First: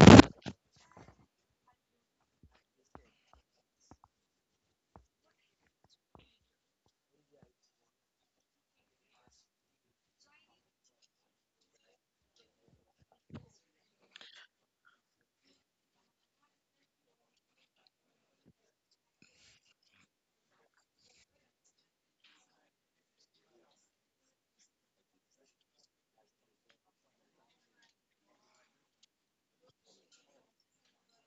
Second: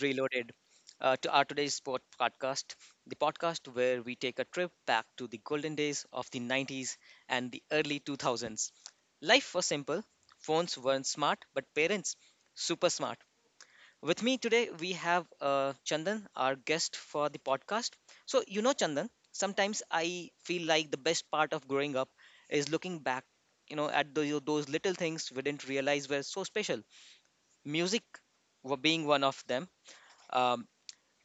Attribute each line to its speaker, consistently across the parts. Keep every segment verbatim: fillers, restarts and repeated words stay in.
Speaker 1: Reloaded, uh, to our today's sport podcast, the podcast where we take a trip back to the golden days of the nineties and the early two thousands. Life was simple, phones weren't smart, but parents, super smart. With me today, we have uh, Chandan, our guest for the podcast. So, you know, Chandan, sometimes I feel like the best part of growing up is looking back, you know, at those, those little things we didn't realize were so special. Music wa- being one of them. Um,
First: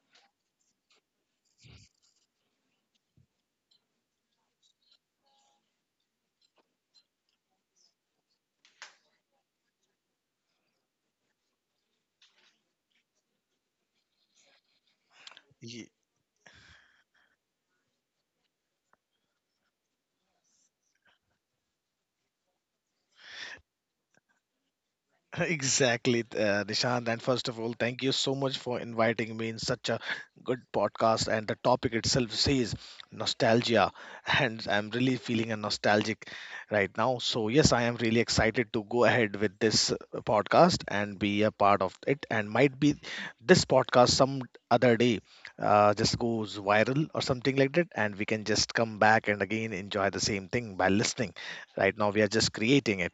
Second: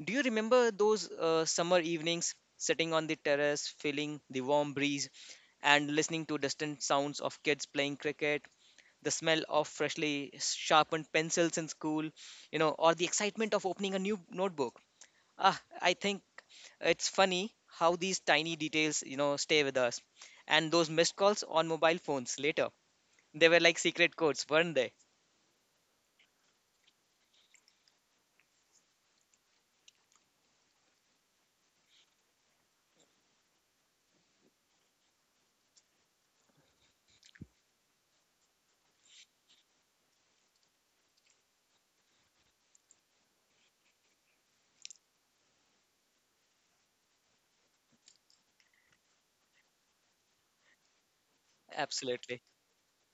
Speaker 1: do you remember those uh, summer evenings sitting on the terrace, feeling the warm breeze, and listening to distant sounds of kids playing cricket, the smell of freshly sharpened pencils in school, you know, or the excitement of opening a new notebook? Ah,
Speaker 2: Ye-
Speaker 1: I think it's funny how these tiny details, you know, stay with us. And those missed calls on mobile phones later, they were like secret codes, weren't they?
Speaker 2: Exactly, uh, Nishant. And first of all, thank you so much for inviting me in such a good podcast. And the topic itself says nostalgia, and I'm really feeling a nostalgic right now. So yes, I am really excited to go ahead with this uh, podcast and be a part of it. And might be this podcast some other day uh, just goes viral or something like that, and we can just come back and again enjoy the same thing by listening. Right now, we are
Speaker 1: Absolutely.
Speaker 2: just creating it.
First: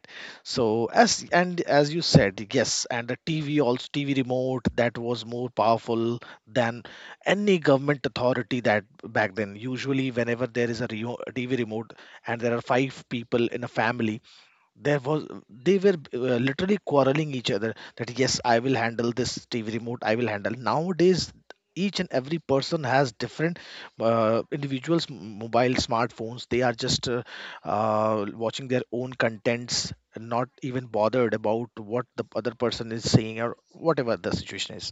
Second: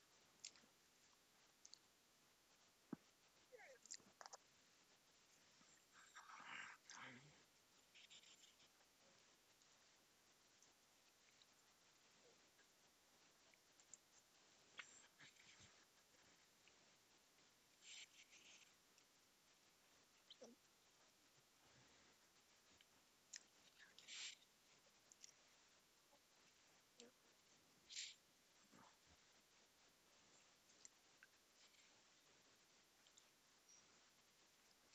Speaker 2: So as and as you said, yes, and the TV also, TV remote, that was more powerful than any government authority. That back then, usually whenever there is a remo- TV remote and there are five people in a family, there was, they were uh, literally quarreling each other that, yes, I will handle this TV remote, I will handle. Nowadays each and every person has different uh, individuals, m- mobile smartphones. They are just uh, uh, watching their own contents and not even bothered about what the other person is saying or whatever the situation is.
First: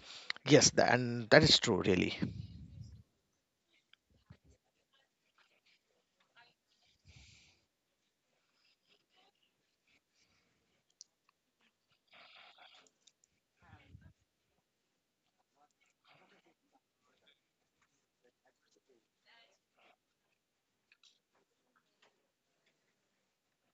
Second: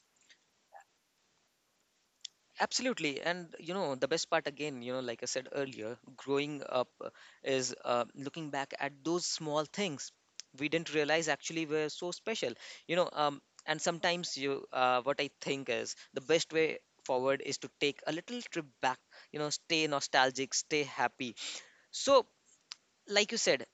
Speaker 2: Yes, tha- and that is true really.
Speaker 1: Absolutely. And you know, the best part again, you know, like I said earlier, growing up uh, is uh, looking back at those small things we didn't realize actually were so special. You know, um, and sometimes you, uh, what I think is the best way forward is to take a little trip back, you know, stay nostalgic, stay happy. So, like you said,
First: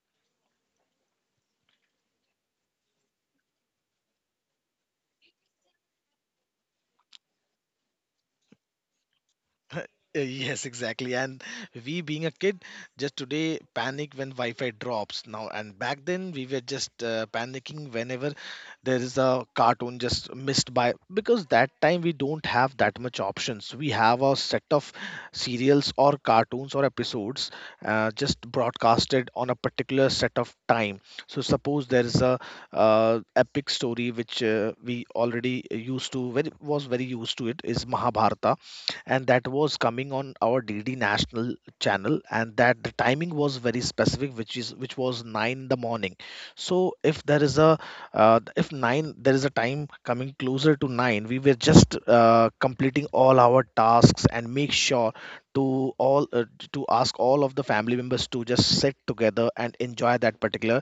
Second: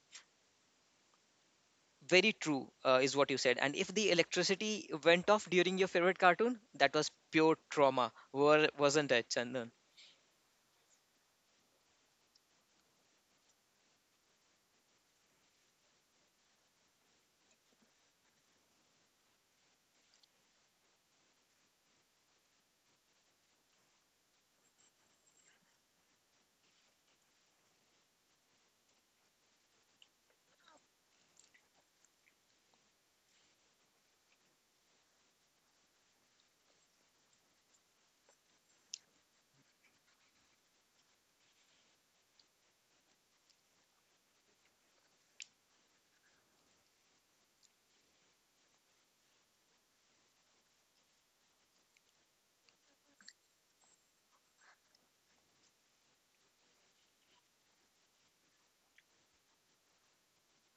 Speaker 1: very true uh, is what you said. And if the electricity went off during your favorite cartoon, that was pure trauma, wa- wasn't it, Chandan?
Speaker 2: Uh, Yes, exactly. And we being a kid, just today panic when Wi-Fi drops now. And back then we were just uh, panicking whenever there is a cartoon just missed by, because that time we don't have that much options. We have a set of serials or cartoons or episodes uh, just broadcasted on a particular set of time. So suppose there is a uh, epic story which uh, we already used to, very was very used to it, is Mahabharata, and that was coming on our D D national channel, and that the timing was very specific, which is, which was nine in the morning. So if there is a uh, if nine there is a time coming closer to nine, we were just uh, completing all our tasks and make sure to all uh, to ask all of the family members to just sit together and enjoy that particular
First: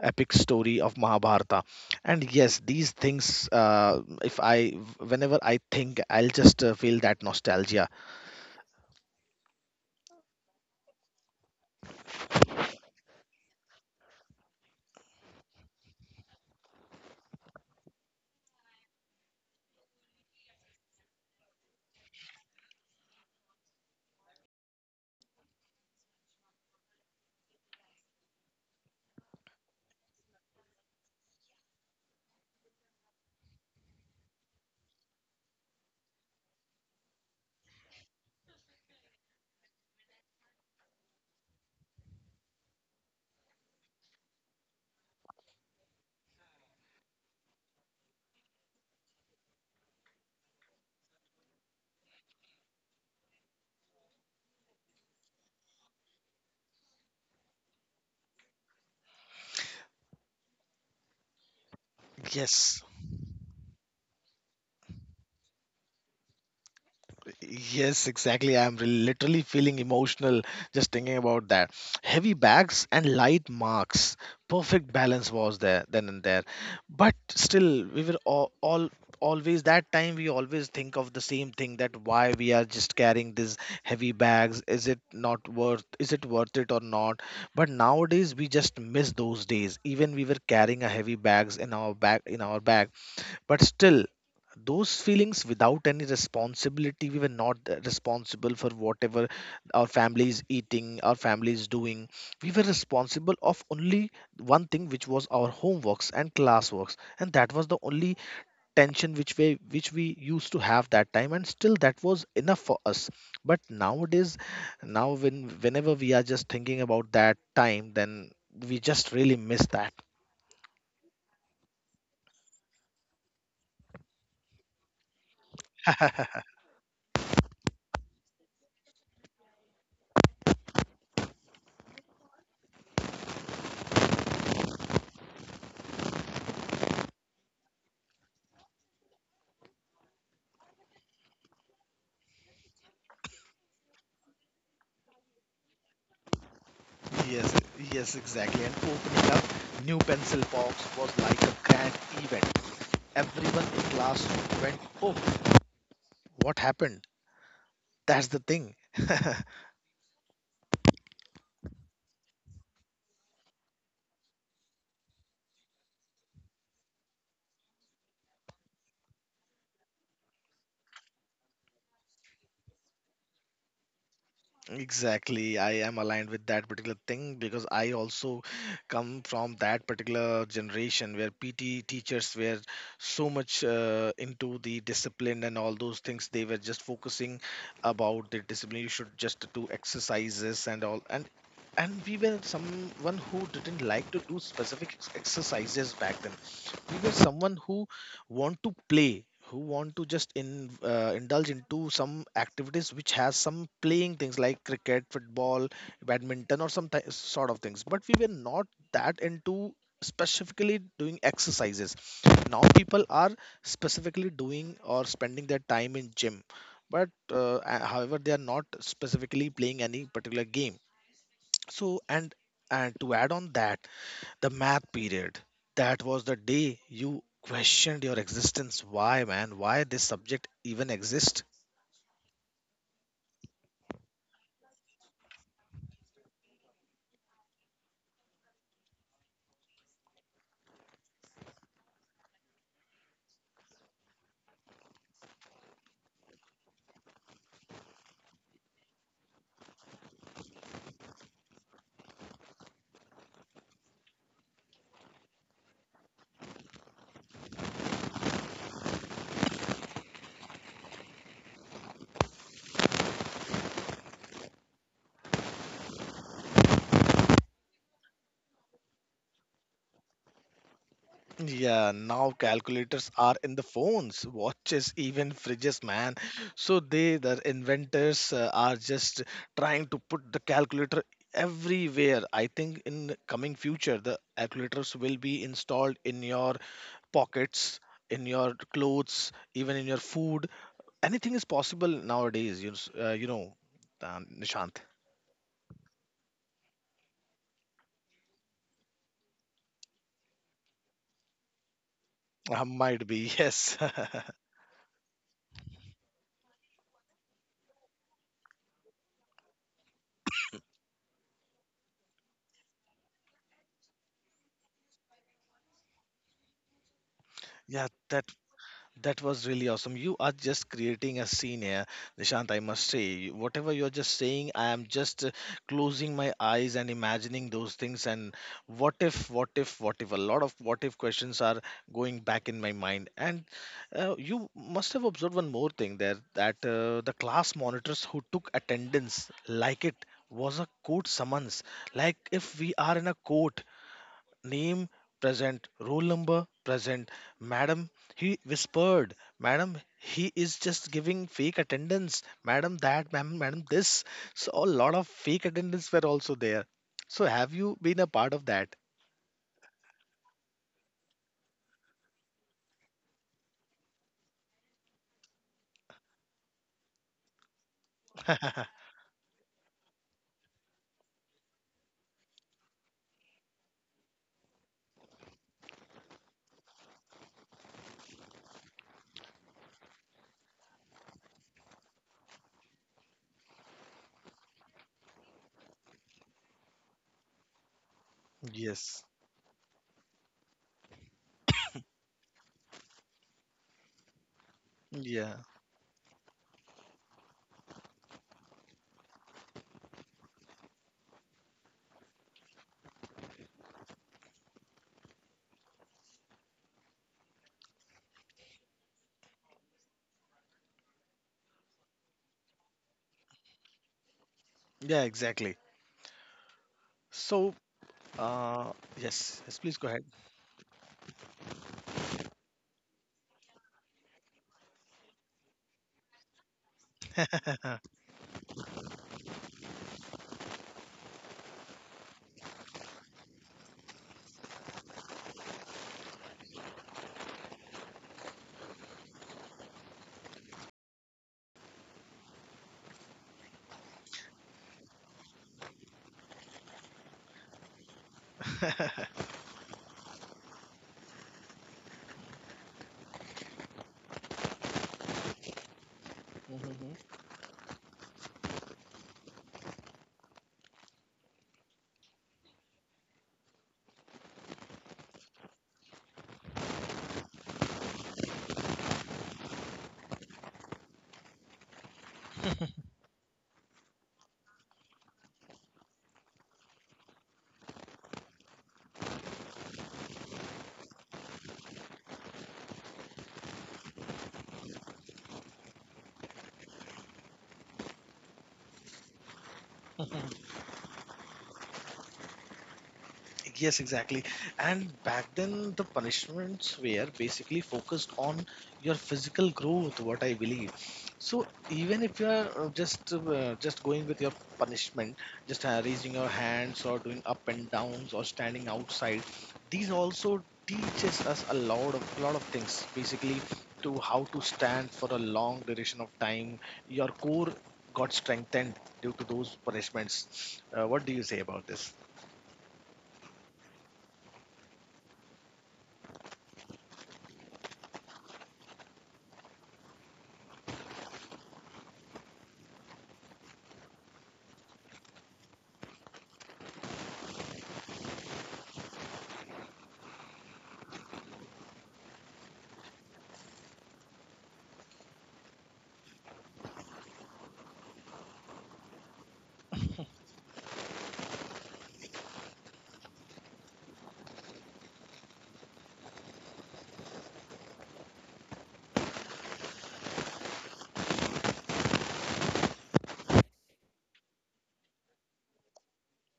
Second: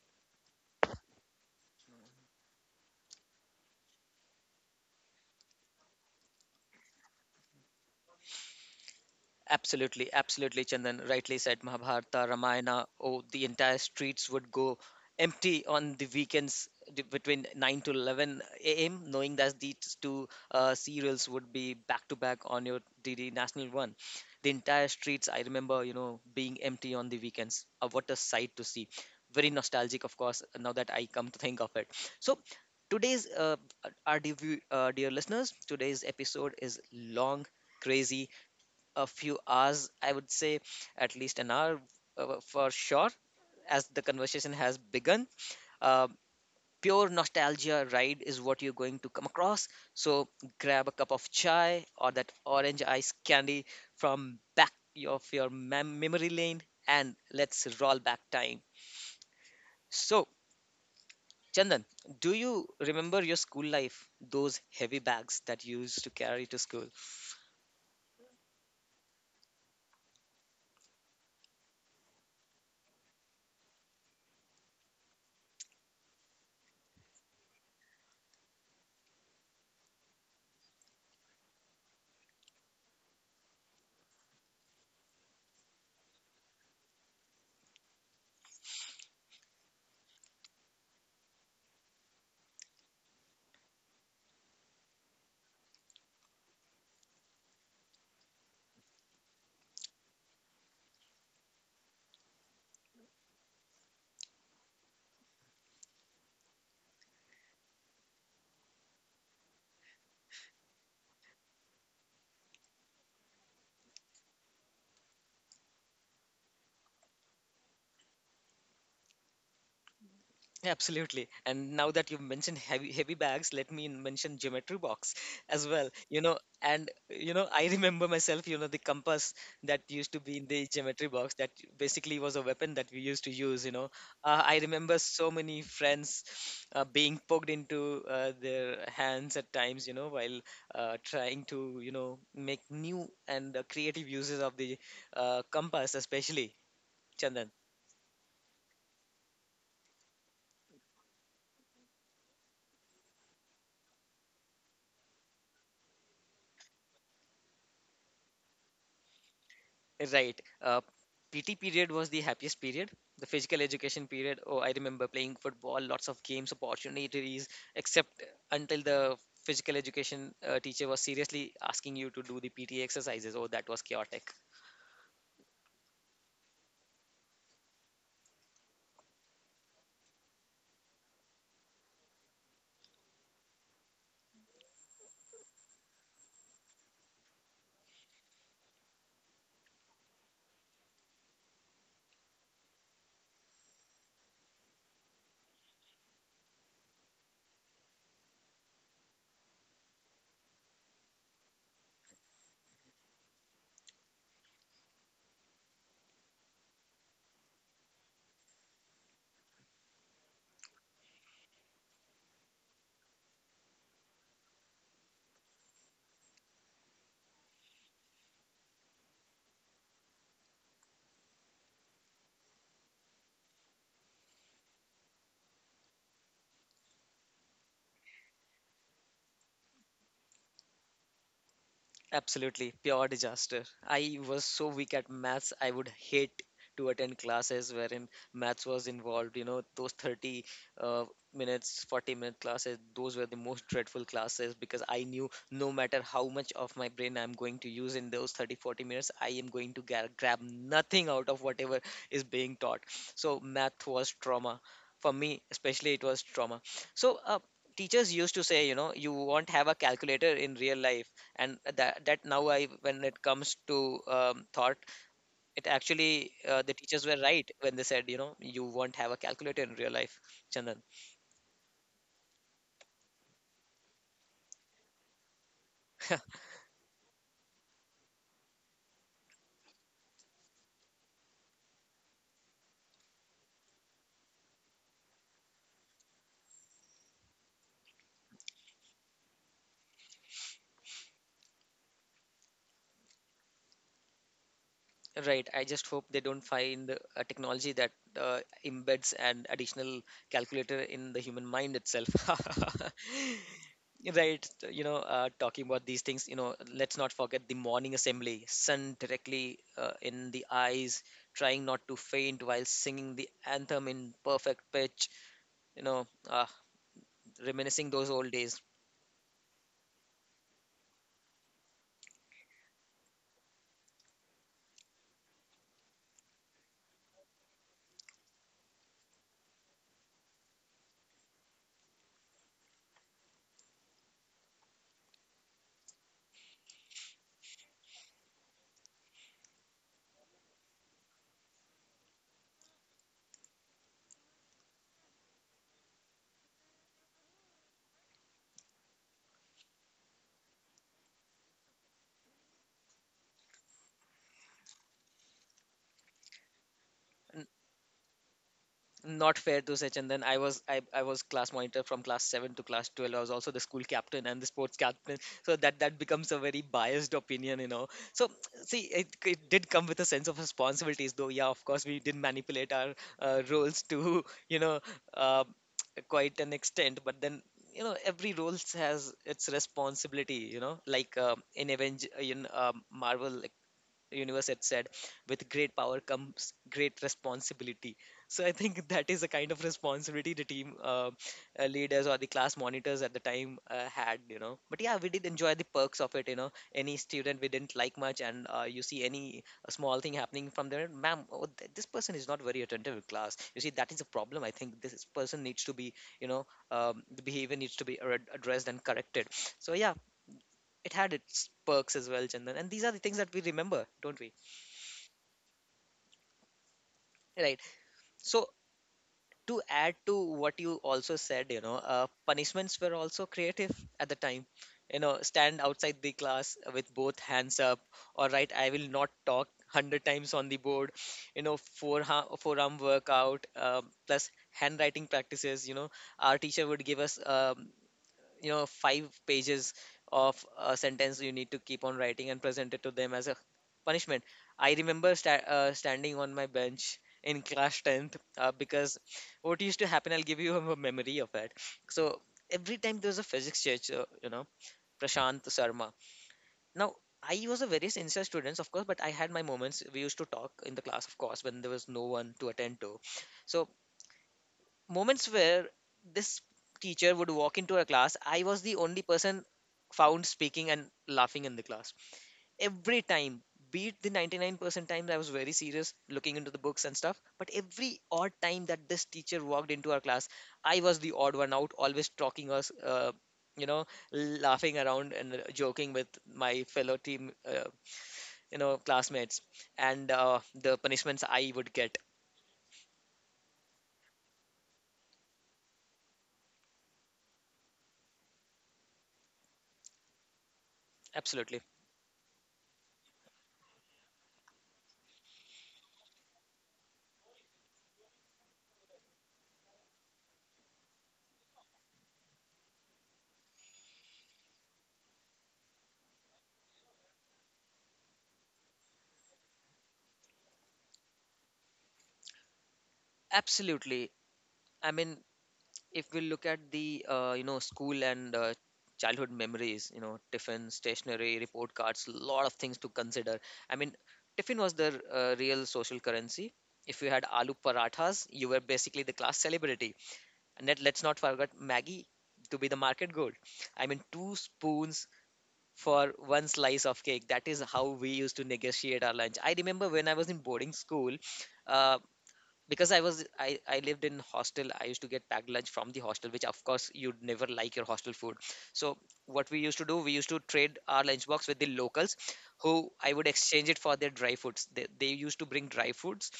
Speaker 2: epic story of Mahabharata. And yes, these things, uh, if I, whenever I think, I'll just uh, feel that nostalgia.
Speaker 1: Absolutely, absolutely, Chandan. Rightly said, Mahabharata, Ramayana. Oh, the entire streets would go empty on the weekends d- between nine to eleven a m, knowing that these two uh, serials would be back to back on your D D national one. The entire streets, I remember, you know, being empty on the weekends. Uh, what a sight to see. Very nostalgic, of course, now that I come to think of it. So, today's, uh, our dear, view- uh, dear listeners, today's episode is long, crazy, a few hours, I would say at least an hour uh, for sure, as the conversation has begun. Uh, Pure nostalgia ride is what you're going to come across. So grab a cup of chai or that orange ice candy from back of your mem- memory lane and let's roll back time. So, Chandan, do you
Speaker 2: Yes,
Speaker 1: remember your school life? Those heavy bags that you used to carry to school?
Speaker 2: yes, exactly. I'm re- literally feeling emotional just thinking about that. Heavy bags and light marks. Perfect balance was there then and there. But still, we were all, all always, that time we always think of the same thing, that why we are just carrying these heavy bags, is it not worth, is it worth it or not, but nowadays we just miss those days, even we were carrying a heavy bags in our bag in our bag but still, those feelings without any responsibility, we were not responsible for whatever our family is eating, our family is doing. We were responsible of only one thing, which was our homeworks and classworks, and that was the only tension which we which we used to have that time. And still, that was enough for us. But nowadays, now when whenever we are just thinking about that time, then we just really miss that.
Speaker 1: Absolutely. And now that you've mentioned heavy heavy bags, let me mention geometry box as well. You know, and you know, I remember myself, you know, the compass that used to be in the geometry box that basically was a weapon that we used to use, you know. Uh, I remember so many friends uh, being poked into uh, their hands at times, you know, while uh, trying to, you know, make new and uh, creative uses of the uh, compass, especially. Chandan.
Speaker 2: Yes, yes, exactly. And opening up new pencil box was like a grand event. Everyone in class went, "Oh, what happened?" That's the thing.
Speaker 1: Right. Uh, P T period was the happiest period. The physical education period. Oh, I remember playing football, lots of games, opportunities, except until the physical education uh, teacher was seriously asking you to do the P T exercises. Oh, that was chaotic.
Speaker 2: Exactly. I am aligned with that particular thing because I also come from that particular generation where P T teachers were so much uh, into the discipline and all those things. They were just focusing about the discipline. You should just do exercises and all. And and we were someone who didn't like to do specific ex- exercises back then. We were someone who who want to play, who want to just in, uh, indulge into some activities which has some playing things like cricket, football, badminton or some th- sort of things, but we were not that into specifically doing exercises. Now people are specifically doing or spending their time in gym, but uh, a- however they are not specifically playing any particular game. So and and to add on that, the math period. That was the day you questioned your existence. Why, man? Why this subject even exist?
Speaker 1: Absolutely, pure disaster. I was so weak at maths, I would hate to attend classes wherein maths was involved. You know, those thirty uh, minutes, forty minute classes, those were the most dreadful classes because I knew no matter how much of my brain I'm going to use in those thirty forty minutes, I am going to gra- grab nothing out of whatever is being taught. So, math was trauma. For me, especially, it was trauma. So, uh, teachers used to say, you know, you won't have a calculator in real life, and that that now, I when it comes to um, thought, it actually, uh, the teachers were right when they said, you know, you won't have a calculator in real life, Chandan.
Speaker 2: Yeah, now calculators are in the phones, watches, even fridges, man. So they, the inventors, uh, are just trying to put the calculator everywhere. I think in coming future, the calculators will be installed in your pockets, in your clothes, even in your food. Anything is possible nowadays, you know, s- uh, you know, um, Nishant.
Speaker 1: Right, I just hope they don't find a technology that uh, embeds an additional calculator in the human mind itself.
Speaker 2: Uh, might be, yes.
Speaker 1: Right, you know, uh, talking about these things, you know, let's not forget the morning assembly, sun directly uh, in the eyes, trying not to faint while singing the anthem in perfect pitch, you know, uh,
Speaker 2: yeah
Speaker 1: reminiscing those
Speaker 2: that
Speaker 1: old days.
Speaker 2: That was really awesome. You are just creating a scene here, Nishant. I must say, whatever you're just saying, I am just uh, closing my eyes and imagining those things. And what if, what if, what if? A lot of what if questions are going back in my mind. And uh, you must have observed one more thing there, that uh, the class monitors who took attendance like it was a court summons, like if we are in a court. Name present, roll number present. Madam, he whispered. Madam, he is just giving fake attendance. Madam, that, madam, madam, this. So a lot of fake attendance were also there. So
Speaker 1: N-
Speaker 2: have you been a part of that?
Speaker 1: Not fair to Sechandan. I was I, I was class monitor from class seven to class twelve. I was also the school captain and the sports captain. So that that becomes a very biased opinion, you know. So see, it, it did come with a sense of responsibilities, though. Yeah, of course, we did manipulate our uh, roles to, you know, uh, quite an extent, but then, you know, every role has its responsibility. You know, like, um in Avenge in um Marvel, like, universe had said, with great power comes great responsibility. So I think
Speaker 2: Yes.
Speaker 1: that is the kind of responsibility the team uh, uh, leaders or the class monitors at the time uh, had, you know. But yeah, we did
Speaker 2: Yeah.
Speaker 1: enjoy the perks of it, you know. Any student we didn't like much, and uh, you see any uh, small thing happening from there, ma'am, oh, th- this person is not very attentive in class. You see, that is a problem. I think this person needs to be, you know, um, the behavior needs to be ar- addressed and corrected. So yeah, it had its perks as well, Chandan. And these are the things that we remember, don't we?
Speaker 2: Yeah, exactly. So,
Speaker 1: Right. So
Speaker 2: uh, yes,
Speaker 1: to
Speaker 2: yes, please go
Speaker 1: add
Speaker 2: ahead.
Speaker 1: to what you also said, you know, uh, punishments were also creative at the time. You know, stand outside the class with both hands up, or right, I will not talk hundred times on the board. You know, forearm forearm workout um, plus handwriting practices. You know, our teacher would give us, um, you know, five pages of a sentence you need to keep on writing and present it to them as a punishment. I remember sta- uh, standing on my bench in class tenth, uh, because what used to happen, I'll give you a memory of it. So every time there was a physics teacher, you know, Prashant Sharma. Now, I was a very sincere student, of course, but I had my moments. We used to talk in the class, of course, when there was no one to attend to. So moments where this teacher would walk into a class, I was the only person found speaking and laughing in the class every time. Be it the ninety-nine percent times I was very serious looking into the books and stuff, but every odd time that this teacher walked into our class, I was the odd one out, always talking us, uh, you know, laughing around and joking with my fellow team, uh, you know, classmates. And
Speaker 2: Mhm.
Speaker 1: uh, the punishments I would get,
Speaker 2: Yes, exactly. And back then, the punishments were basically focused on your physical growth, what I believe. So
Speaker 1: absolutely,
Speaker 2: even if you are uh, just uh, just going with your punishment, just uh, raising your hands or doing up and downs or standing outside, these also teaches us a lot of lot of things. Basically, to how to stand for a long duration of time. Your core got strengthened due to those punishments. Uh, what do you say about this?
Speaker 1: absolutely. I mean, if we look at the, uh, you know, school and uh, childhood memories, you know, tiffin, stationery, report cards, lot of things to consider. I mean, tiffin was the uh, real social currency. If you had aloo parathas, you were basically the class celebrity. And let, let's not forget maggie to be the market gold. I mean, two spoons for one slice of cake. That is how we used to negotiate our lunch. I remember when I was in boarding school, uh, because I was I, I lived in hostel, I used to get packed lunch from the hostel, which of course you'd never like your hostel food. So what we used to do, we used to trade our lunchbox with the locals, who I would exchange it for their dry foods. They, they used to bring dry foods,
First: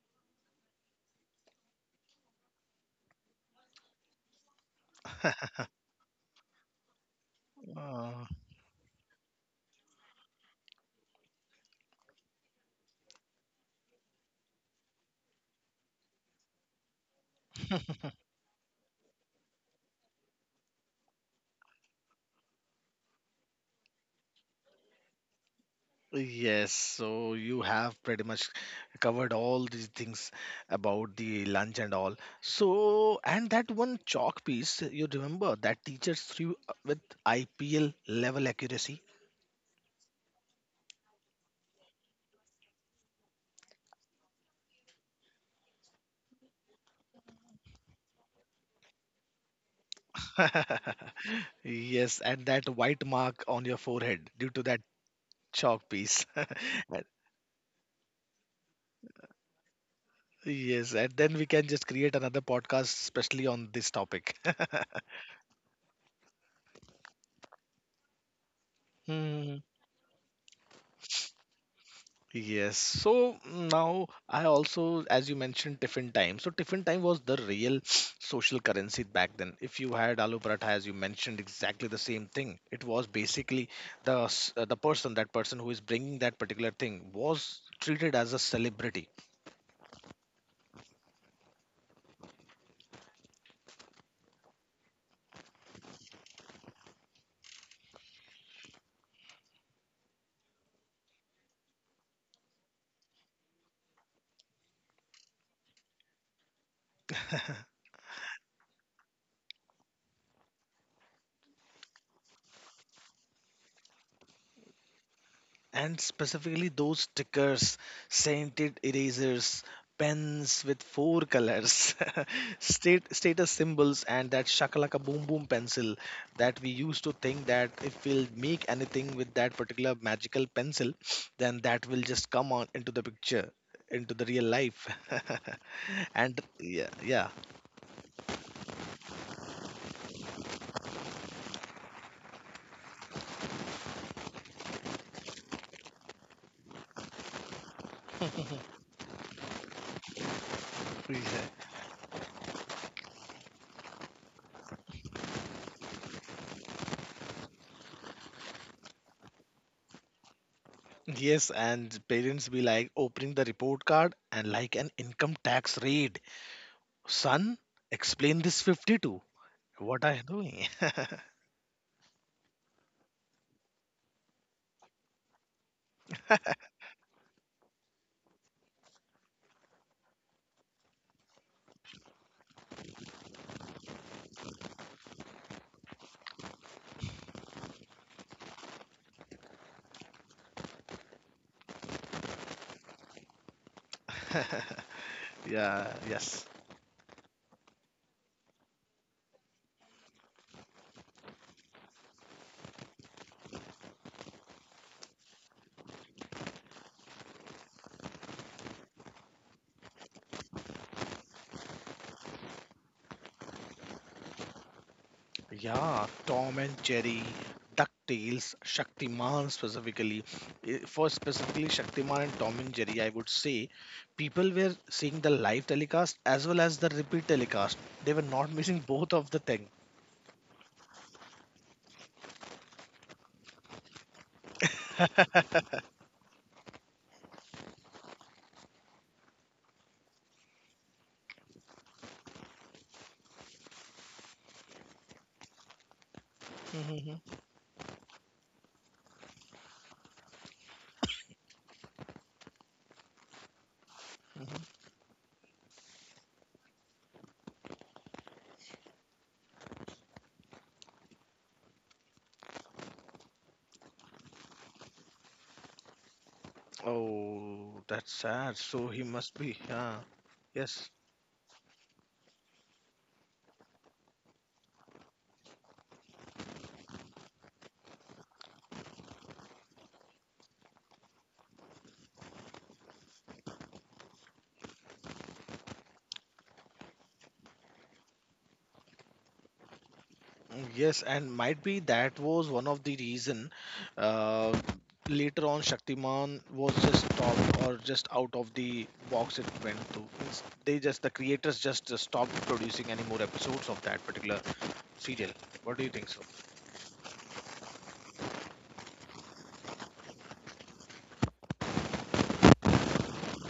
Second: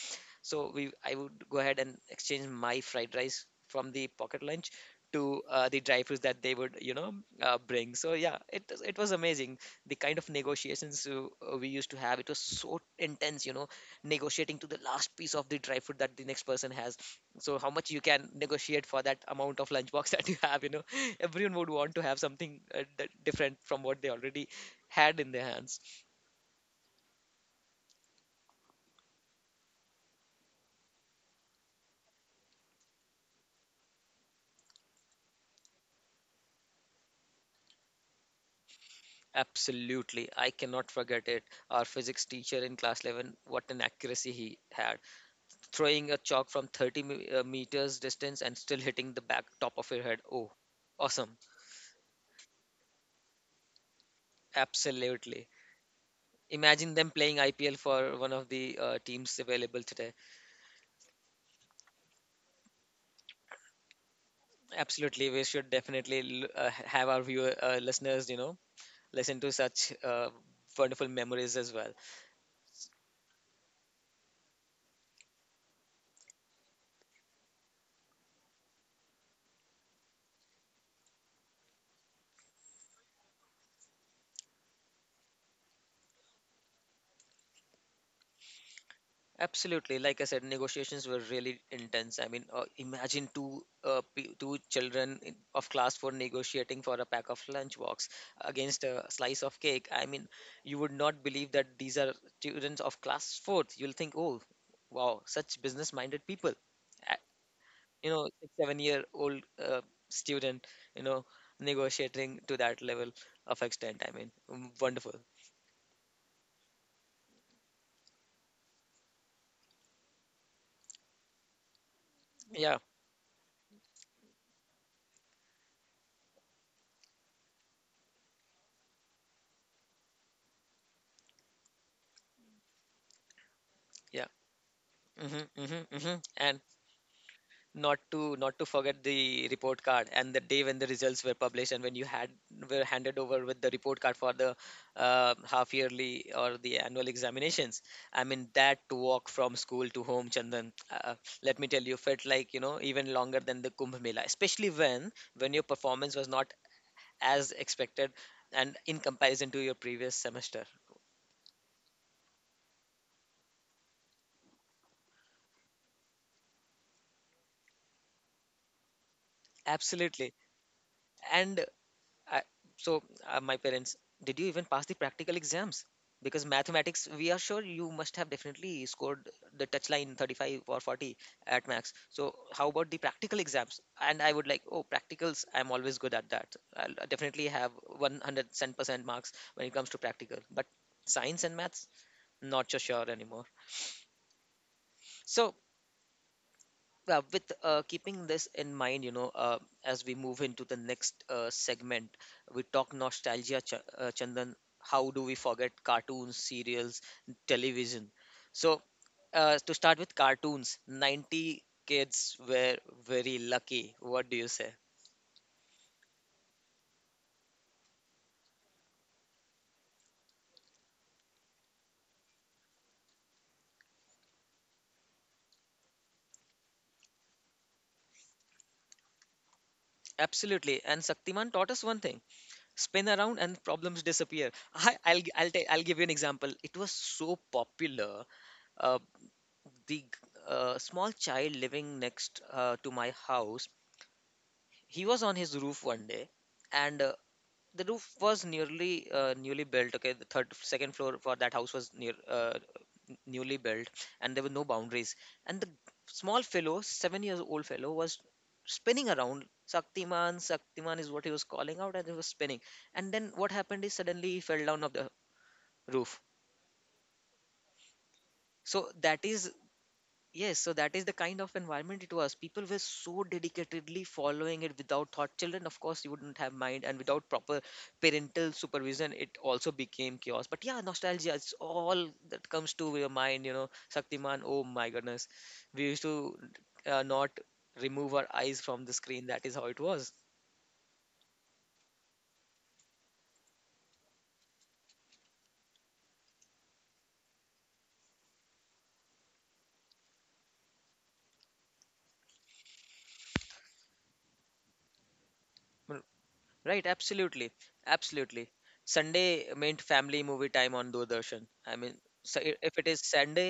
Speaker 1: so we I would go ahead and exchange my fried rice from the pocket lunch to uh, the dry foods that they would, you know, uh, bring. So yeah, it it was amazing, the kind of negotiations uh, uh, we used to have. It was so intense, you know, negotiating to the last piece of the dry food that the next person has. So how much you can negotiate for that amount of lunchbox that you have, you know. Everyone would want to have something uh, that different from what they already had in their hands.
Speaker 2: Yes, so you have pretty much covered all these things about the lunch and all. So, and that one chalk piece, you remember that teacher threw with I P L level accuracy?
Speaker 1: Absolutely, I cannot forget it. Our physics teacher in class eleven, what an accuracy he had, throwing a chalk from thirty me- uh, meters distance and still hitting the back top of your head. Oh, awesome,
Speaker 2: Yes, and that white mark on your forehead due to that
Speaker 1: absolutely.
Speaker 2: chalk piece.
Speaker 1: Imagine
Speaker 2: And-
Speaker 1: them playing I P L for one of the uh, teams available today.
Speaker 2: yes, and then we can just create another podcast, especially on this topic.
Speaker 1: Absolutely, we should definitely l- uh, have our viewer uh, listeners, you know, listen to
Speaker 2: Hmm.
Speaker 1: such uh, wonderful memories as well.
Speaker 2: Yes. So now I also, as you mentioned, tiffin time. So tiffin time was the real social currency back then. If you had aloo paratha, as you mentioned, exactly the same thing. It was basically the s- uh, the person, that person who is bringing that particular thing, was treated as a celebrity.
Speaker 1: Absolutely, like I said, negotiations were really intense. I mean, uh, imagine two uh, p- two children in- of class four negotiating for a pack of lunchbox against a slice of cake. I mean, you would not believe that these are students of class fourth. You'll think, oh, wow, such business-minded people, you know, six seven year old uh, student, you know, negotiating to that level of extent. I mean, mm, wonderful.
Speaker 2: And specifically those stickers, scented erasers, pens with four colors,
Speaker 1: Yeah,
Speaker 2: state status symbols, and that shakalaka boom boom pencil, that we used to think that if we'll make anything with that particular magical pencil, then that will just come on into the picture, into the
Speaker 1: yeah.
Speaker 2: real life.
Speaker 1: Hmm hmm hmm.
Speaker 2: And
Speaker 1: And
Speaker 2: yeah, yeah.
Speaker 1: not to not to forget the report card and the day when the results were published and when you had were handed over with the report card for the uh, half yearly or the annual examinations. I mean, that walk from school to home, Chandan, uh, let me tell you, felt like, you know, even longer than the Kumbh Mela, especially when when your performance was not as expected and in comparison to your previous semester.
Speaker 2: Yes, and parents be like opening the report card and like an income tax raid. Son, explain this fifty-two. What are you
Speaker 1: Absolutely.
Speaker 2: doing?
Speaker 1: And I, so, uh, my parents, did you even pass the practical exams? Because mathematics, we are sure you must have definitely scored the touchline thirty-five or forty at max. So, how about the practical exams? And I would like, oh, practicals, I'm always good at that. I'll definitely have one hundred ten percent marks when it comes to practical. But science and maths, not so sure anymore. So,
Speaker 2: Yeah, yes.
Speaker 1: yeah, with uh, keeping this in mind, you know, uh, as we move into the next uh, segment, we talk nostalgia, Ch- uh, Chandan. How do we forget cartoons, serials, television? So, uh, to start with cartoons, ninety kids were very lucky. What do you say?
Speaker 2: Yeah, Tom and Jerry, DuckTales, Shaktiman specifically. eh, For specifically Shaktiman and Tom and Jerry, I would say people were seeing the live telecast as well as the repeat telecast. They were not missing both of the thing.
Speaker 1: Absolutely. And Saktiman taught us one thing: spin around and problems disappear. I, I'll g- I'll, I I'll give you an example. It was so popular. The uh, small child living next uh, to my house, he was on his roof one day, and uh,
Speaker 2: Mhm,
Speaker 1: the roof was nearly uh, newly built. Okay, the third second floor for that house was near uh, newly built, and there were no
Speaker 2: mhm.
Speaker 1: boundaries. And the small fellow, seven years old fellow, was spinning around. Saktiman, Saktiman is what he was calling out, and he was spinning. And then what happened is suddenly he fell down off the roof.
Speaker 2: Oh, that's sad. So
Speaker 1: So
Speaker 2: he
Speaker 1: that
Speaker 2: must
Speaker 1: is
Speaker 2: be. Yeah.
Speaker 1: Yes, so
Speaker 2: Yes.
Speaker 1: that is the kind of environment it was. People were so dedicatedly following it without thought. Children, of course, you wouldn't have mind, and without proper parental supervision, it also became chaos. But yeah, nostalgia, it's all that comes to your mind, you know. Shaktiman, oh my goodness. We used to uh, not remove our eyes from the screen. That is how it was.
Speaker 2: Mm, yes, and might be that was one of the reason uh, later on Shaktiman was just stopped or just out of the box it went to. Means, they just, the creators just uh, stopped producing any more episodes of that particular serial. What do you
Speaker 1: Mm.
Speaker 2: think so?
Speaker 1: Right, absolutely. Absolutely. Sunday meant family movie time on Doordarshan. I mean, so i- if it is Sunday,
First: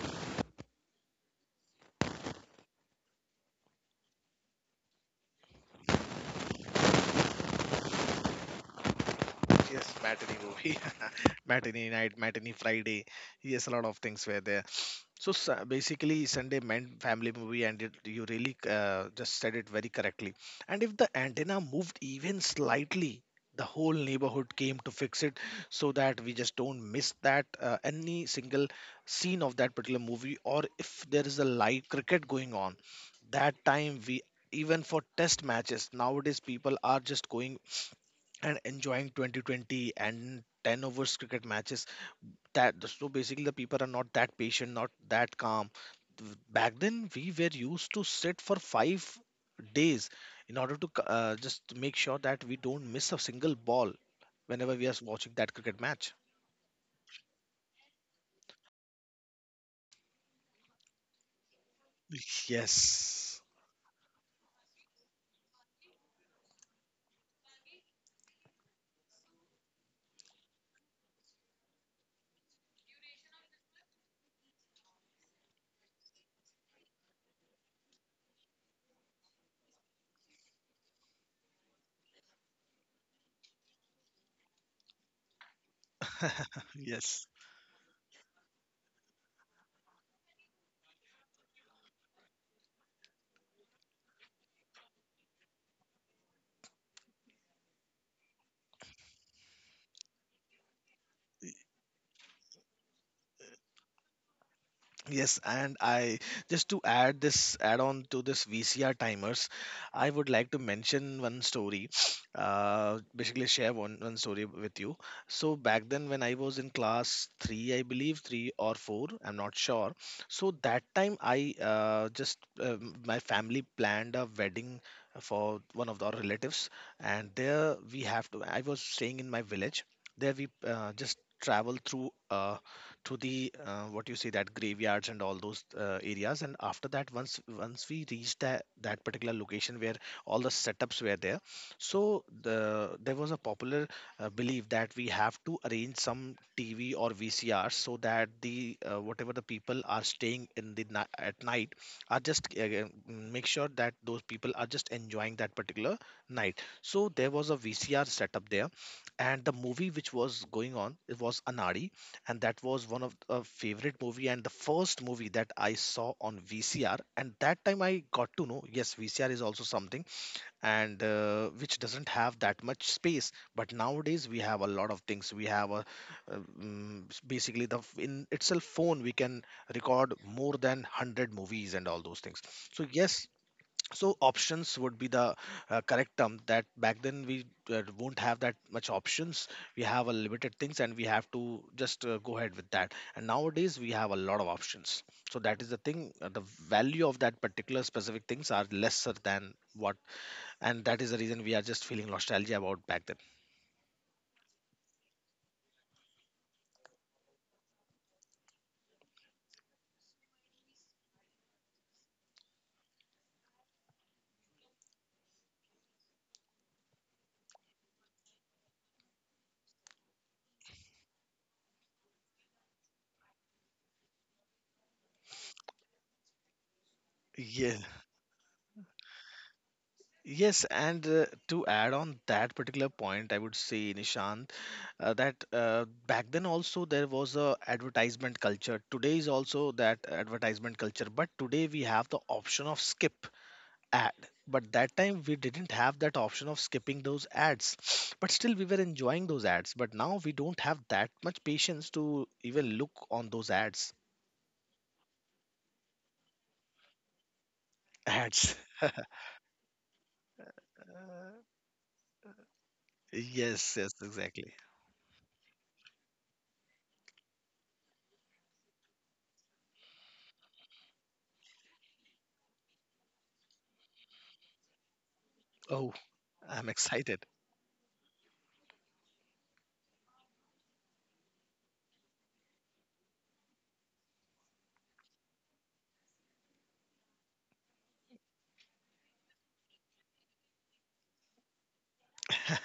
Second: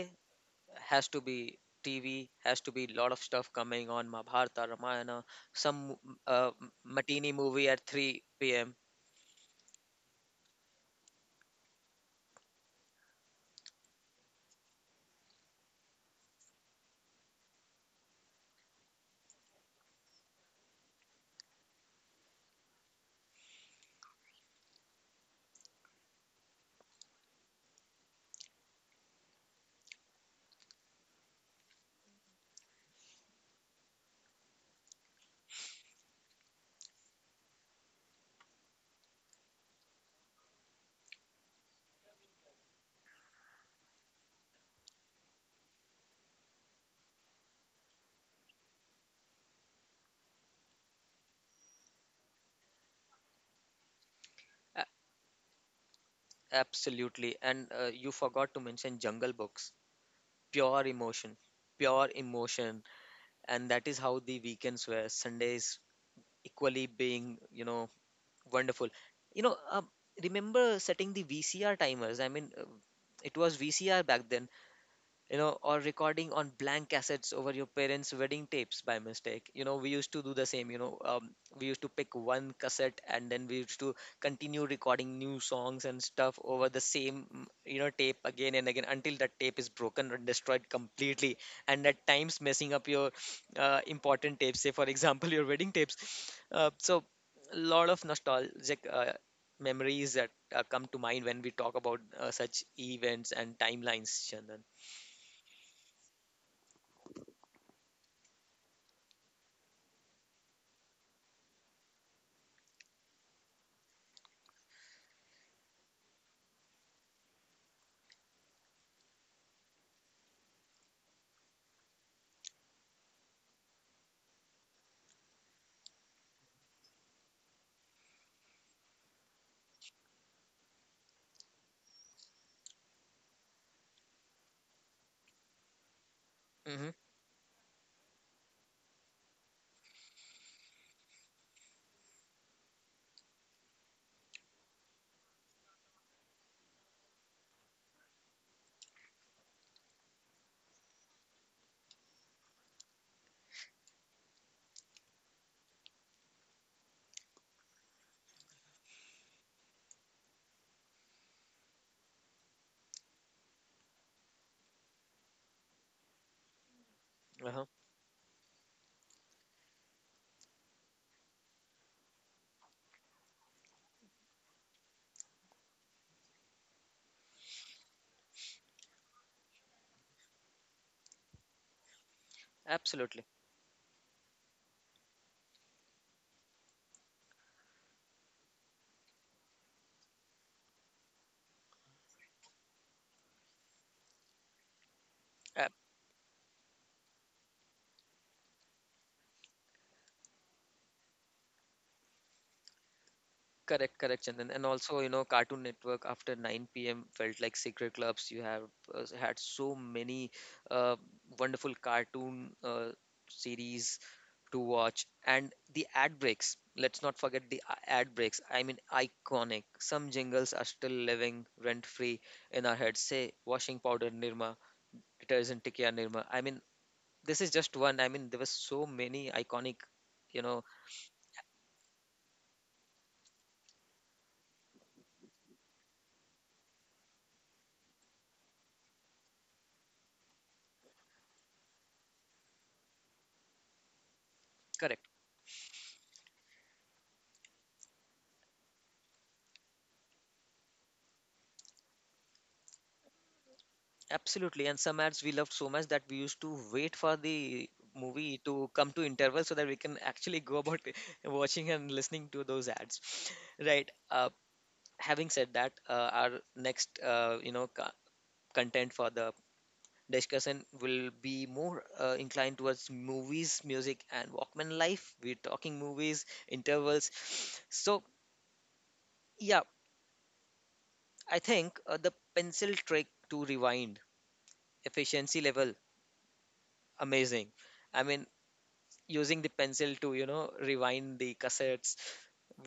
Speaker 1: has to be T V, has to be lot of stuff coming on: Mahabharata, Ramayana, some uh, matini movie at three p m
Speaker 2: Yes, matinee movie, matinee night, matinee Friday. Yes, a lot of things were there. So su- basically, Sunday meant family movie, and it, you really uh, just said it very correctly. And if the antenna moved even slightly, the whole neighborhood came to fix it so that we just don't miss that uh, any single scene of that particular movie, or if there is a live cricket going on. That time we, even for test matches, nowadays people are just going and enjoying twenty twenty and ten overs cricket matches. That, so basically the people are not that patient, not that calm. Back then we were used to sit for five days in order to uh, just make sure that we don't miss a single ball whenever we are watching that cricket match.
Speaker 1: Absolutely. And uh, you forgot to mention Jungle Books, pure emotion, pure emotion.
Speaker 2: Yes.
Speaker 1: And that is how the weekends were, Sundays equally being, you know, wonderful. You know, uh, remember setting the V C R timers? I mean, uh, it was V C R back then, you know, or recording on blank cassettes over your parents' wedding tapes by mistake. You know, we used to do the same. You know, um, we used to pick one cassette and then we used to continue recording new songs and stuff over the
Speaker 2: Yes.
Speaker 1: same, mm, you know, tape again and again until that tape is broken or destroyed completely. And at times messing up your uh, important tapes, say for example, your wedding tapes. Uh, so, a lot of nostalgic uh, memories that uh, come to mind when we talk about uh, such events and timelines, Chandan.
Speaker 2: Yes, and I just to add this add on to this V C R timers, I would like to mention one story, uh, basically share one, one story with you. So back then when I was in class three, I believe three or four, I'm not sure. So that time I uh, just um, my family planned a wedding for one of our relatives, and there we have to. I was staying in my village. There we uh, just travel through. Uh, to the uh, what you say that graveyards and all those uh, areas. And after
Speaker 1: Mm-hmm.
Speaker 2: that, once once we reached that that particular location where all the setups were there, so the there was a popular uh, belief that we have to arrange some tv or vcr so that the uh, whatever the people are staying in the ni- at night are just uh, uh, make sure that those people are just enjoying that particular night. So there was a vcr setup there, and the movie which was going on, it was Anari. And that was one of a favorite movie and the first movie that I saw on V C R. And that
Speaker 1: Uh-huh.
Speaker 2: time I got to know, yes, V C R is also something, and uh, which doesn't have that much space. But nowadays we have a lot of things. We have a uh, mm, s- basically the f- in itself phone we can record more than one hundred movies and all those things. So
Speaker 1: Absolutely.
Speaker 2: yes, so options would be the uh, correct term that back then we uh, won't have that much options. We have a limited things and we have to just uh, go ahead with that, and nowadays we have a lot of options. So that
Speaker 1: Uh,
Speaker 2: is the thing, uh, the value of that particular specific things are lesser than what, and that is the reason we are just feeling nostalgia about back then.
Speaker 1: correct, correct, Chandan. And also, you know, Cartoon Network after nine p m felt like secret clubs. You have uh, had so many uh, wonderful cartoon uh, series to watch. And the ad breaks, let's not forget the a- ad breaks. I mean, iconic. Some jingles are still living rent-free in our heads. Say, washing powder Nirma, detergent Tikya Nirma. I mean, this is just
Speaker 2: Yeah,
Speaker 1: one. I mean, there were so many iconic, you know,
Speaker 2: yes, and uh, to add on that particular point, I would say, Nishant, uh, that uh, back then also there was a advertisement culture, today is also that advertisement culture, but today we have the option of skip ad. But that time we didn't have that option of skipping those ads, but still we were enjoying those ads. But now we don't have that much patience to even look on those ads
Speaker 1: Absolutely, and some ads we loved so much that we used to wait for the movie
Speaker 2: ads.
Speaker 1: to come to interval so that we can actually go about watching and listening to those ads.
Speaker 2: Yes,
Speaker 1: Right.
Speaker 2: yes,
Speaker 1: Uh,
Speaker 2: exactly.
Speaker 1: having said that, uh, our next uh, you know, co- content for the discussion will be more uh, inclined towards movies, music, and Walkman life. We're talking
Speaker 2: Oh,
Speaker 1: movies,
Speaker 2: I'm
Speaker 1: intervals.
Speaker 2: excited.
Speaker 1: So yeah, I think uh, the pencil trick to rewind, efficiency level amazing. I mean, using the pencil to, you know, rewind the cassettes,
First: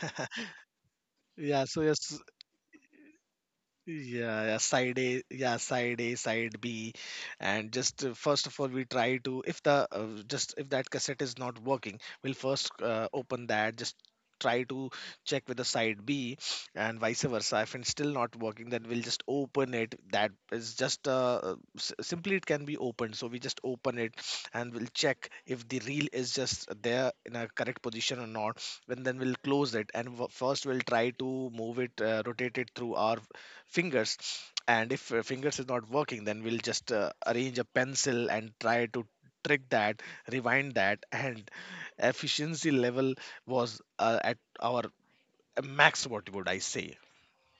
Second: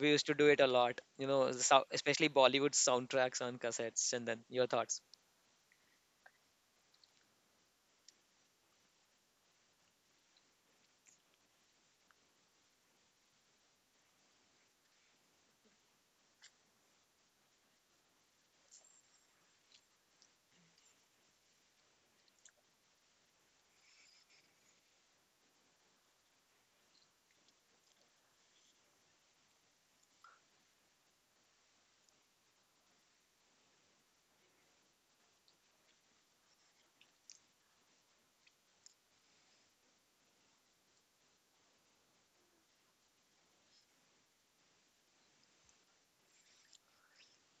Speaker 1: we used to do it a lot, you know, the
Speaker 2: Yeah, so
Speaker 1: sou-
Speaker 2: yes.
Speaker 1: especially Bollywood soundtracks on cassettes and then
Speaker 2: Yeah, yeah,
Speaker 1: your
Speaker 2: side
Speaker 1: thoughts,
Speaker 2: A, yeah, side A, side B, and just uh, first of all, we try to if the uh, just if that cassette is not working, we'll first uh, open that, just try to check with the side B, and vice versa. If it's still not working, then we'll just open it. That is just uh, uh, s- simply it can be opened, so we just open it and we'll check if the reel is just there in a correct position or not. And then we'll close it, and w- first we'll try to move it, uh, rotate it through our fingers. And if uh, fingers is not working, then we'll just uh, arrange a pencil and try to trick that, rewind that. And efficiency level was uh, at our max, what would I say.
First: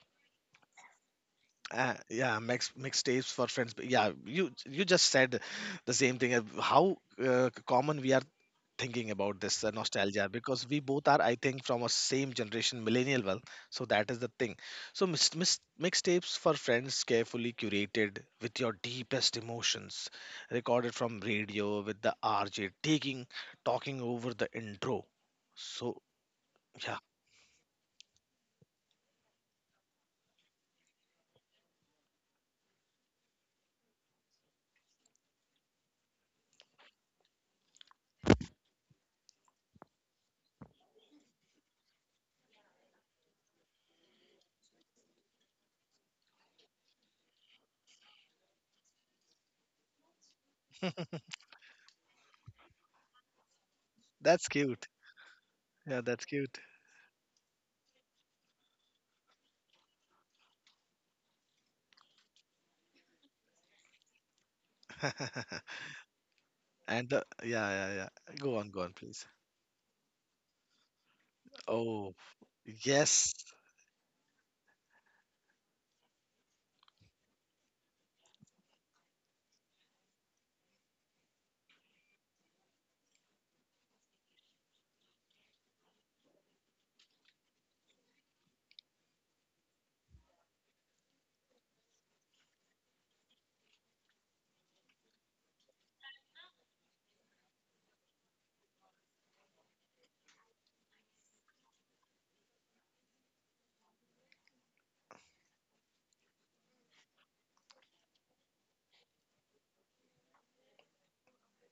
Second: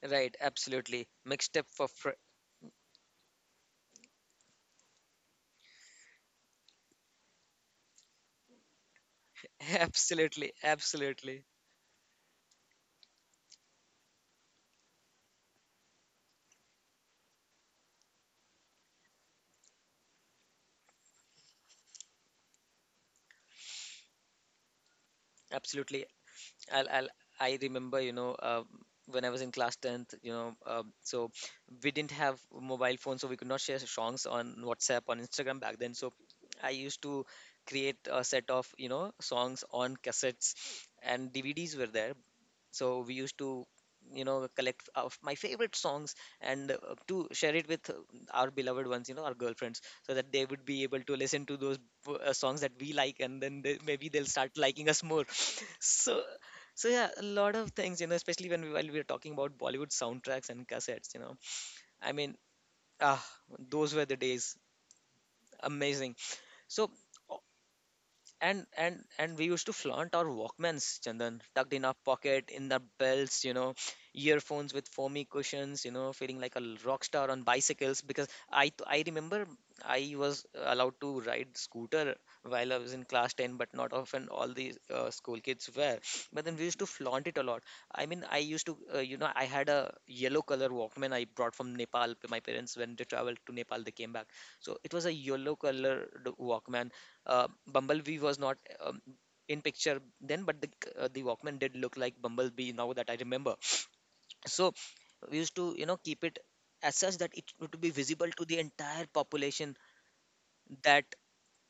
Speaker 1: right, absolutely. Mixtape for
Speaker 2: uh,
Speaker 1: fr-
Speaker 2: Yeah, mix mixed tapes for friends. But yeah, you you just said the same thing. uh, How uh, common we are thinking about this uh, nostalgia,
Speaker 1: absolutely,
Speaker 2: because we both are, I
Speaker 1: absolutely,
Speaker 2: think, from a same generation, millennial well. So that is the thing. So mis- mis- mixtapes for friends, carefully curated with your deepest emotions, recorded from radio with the R J taking talking over the intro. So
Speaker 1: absolutely. i'll
Speaker 2: yeah,
Speaker 1: i'll I remember, you know, uh, when I was in class tenth, you know, uh, so we didn't have mobile phones, so we could not share songs on WhatsApp, on Instagram back then. So I used to create a set of, you know, songs on cassettes, and DVDs were there. So we used to, you know, collect of my favorite songs and uh, to share it with uh, our beloved ones, you know, our girlfriends, so that they would be able to listen to those b- uh, songs that we like, and then they, maybe they'll
Speaker 2: that's
Speaker 1: start
Speaker 2: cute.
Speaker 1: liking us more.
Speaker 2: Yeah,
Speaker 1: so,
Speaker 2: that's cute.
Speaker 1: so yeah, a lot of things, you know, especially when we, while we were talking about Bollywood soundtracks and cassettes, you know, I mean, ah, those were the days, amazing. So,
Speaker 2: And the, yeah, yeah, yeah. Go
Speaker 1: and
Speaker 2: on, go on,
Speaker 1: and
Speaker 2: please.
Speaker 1: and we used to flaunt our Walkmans, Chandan, tucked in our
Speaker 2: Oh,
Speaker 1: pocket, in the
Speaker 2: yes.
Speaker 1: belts, you know, earphones with foamy cushions, you know, feeling like a l- rock star on bicycles. Because i th- I remember I was allowed to ride scooter while I was in class ten, but not often all the uh, school kids were. But then we used to flaunt it a lot. I mean, I used to, uh, you know, I had a yellow color Walkman. I brought from Nepal, my parents, when they traveled to Nepal, they came back. So it was a yellow colored Walkman. Uh, Bumblebee was not, um, in picture then, but the uh, the Walkman did look like Bumblebee, now that I remember. So we used to, you know, keep it as such that it would be visible to the entire population, that,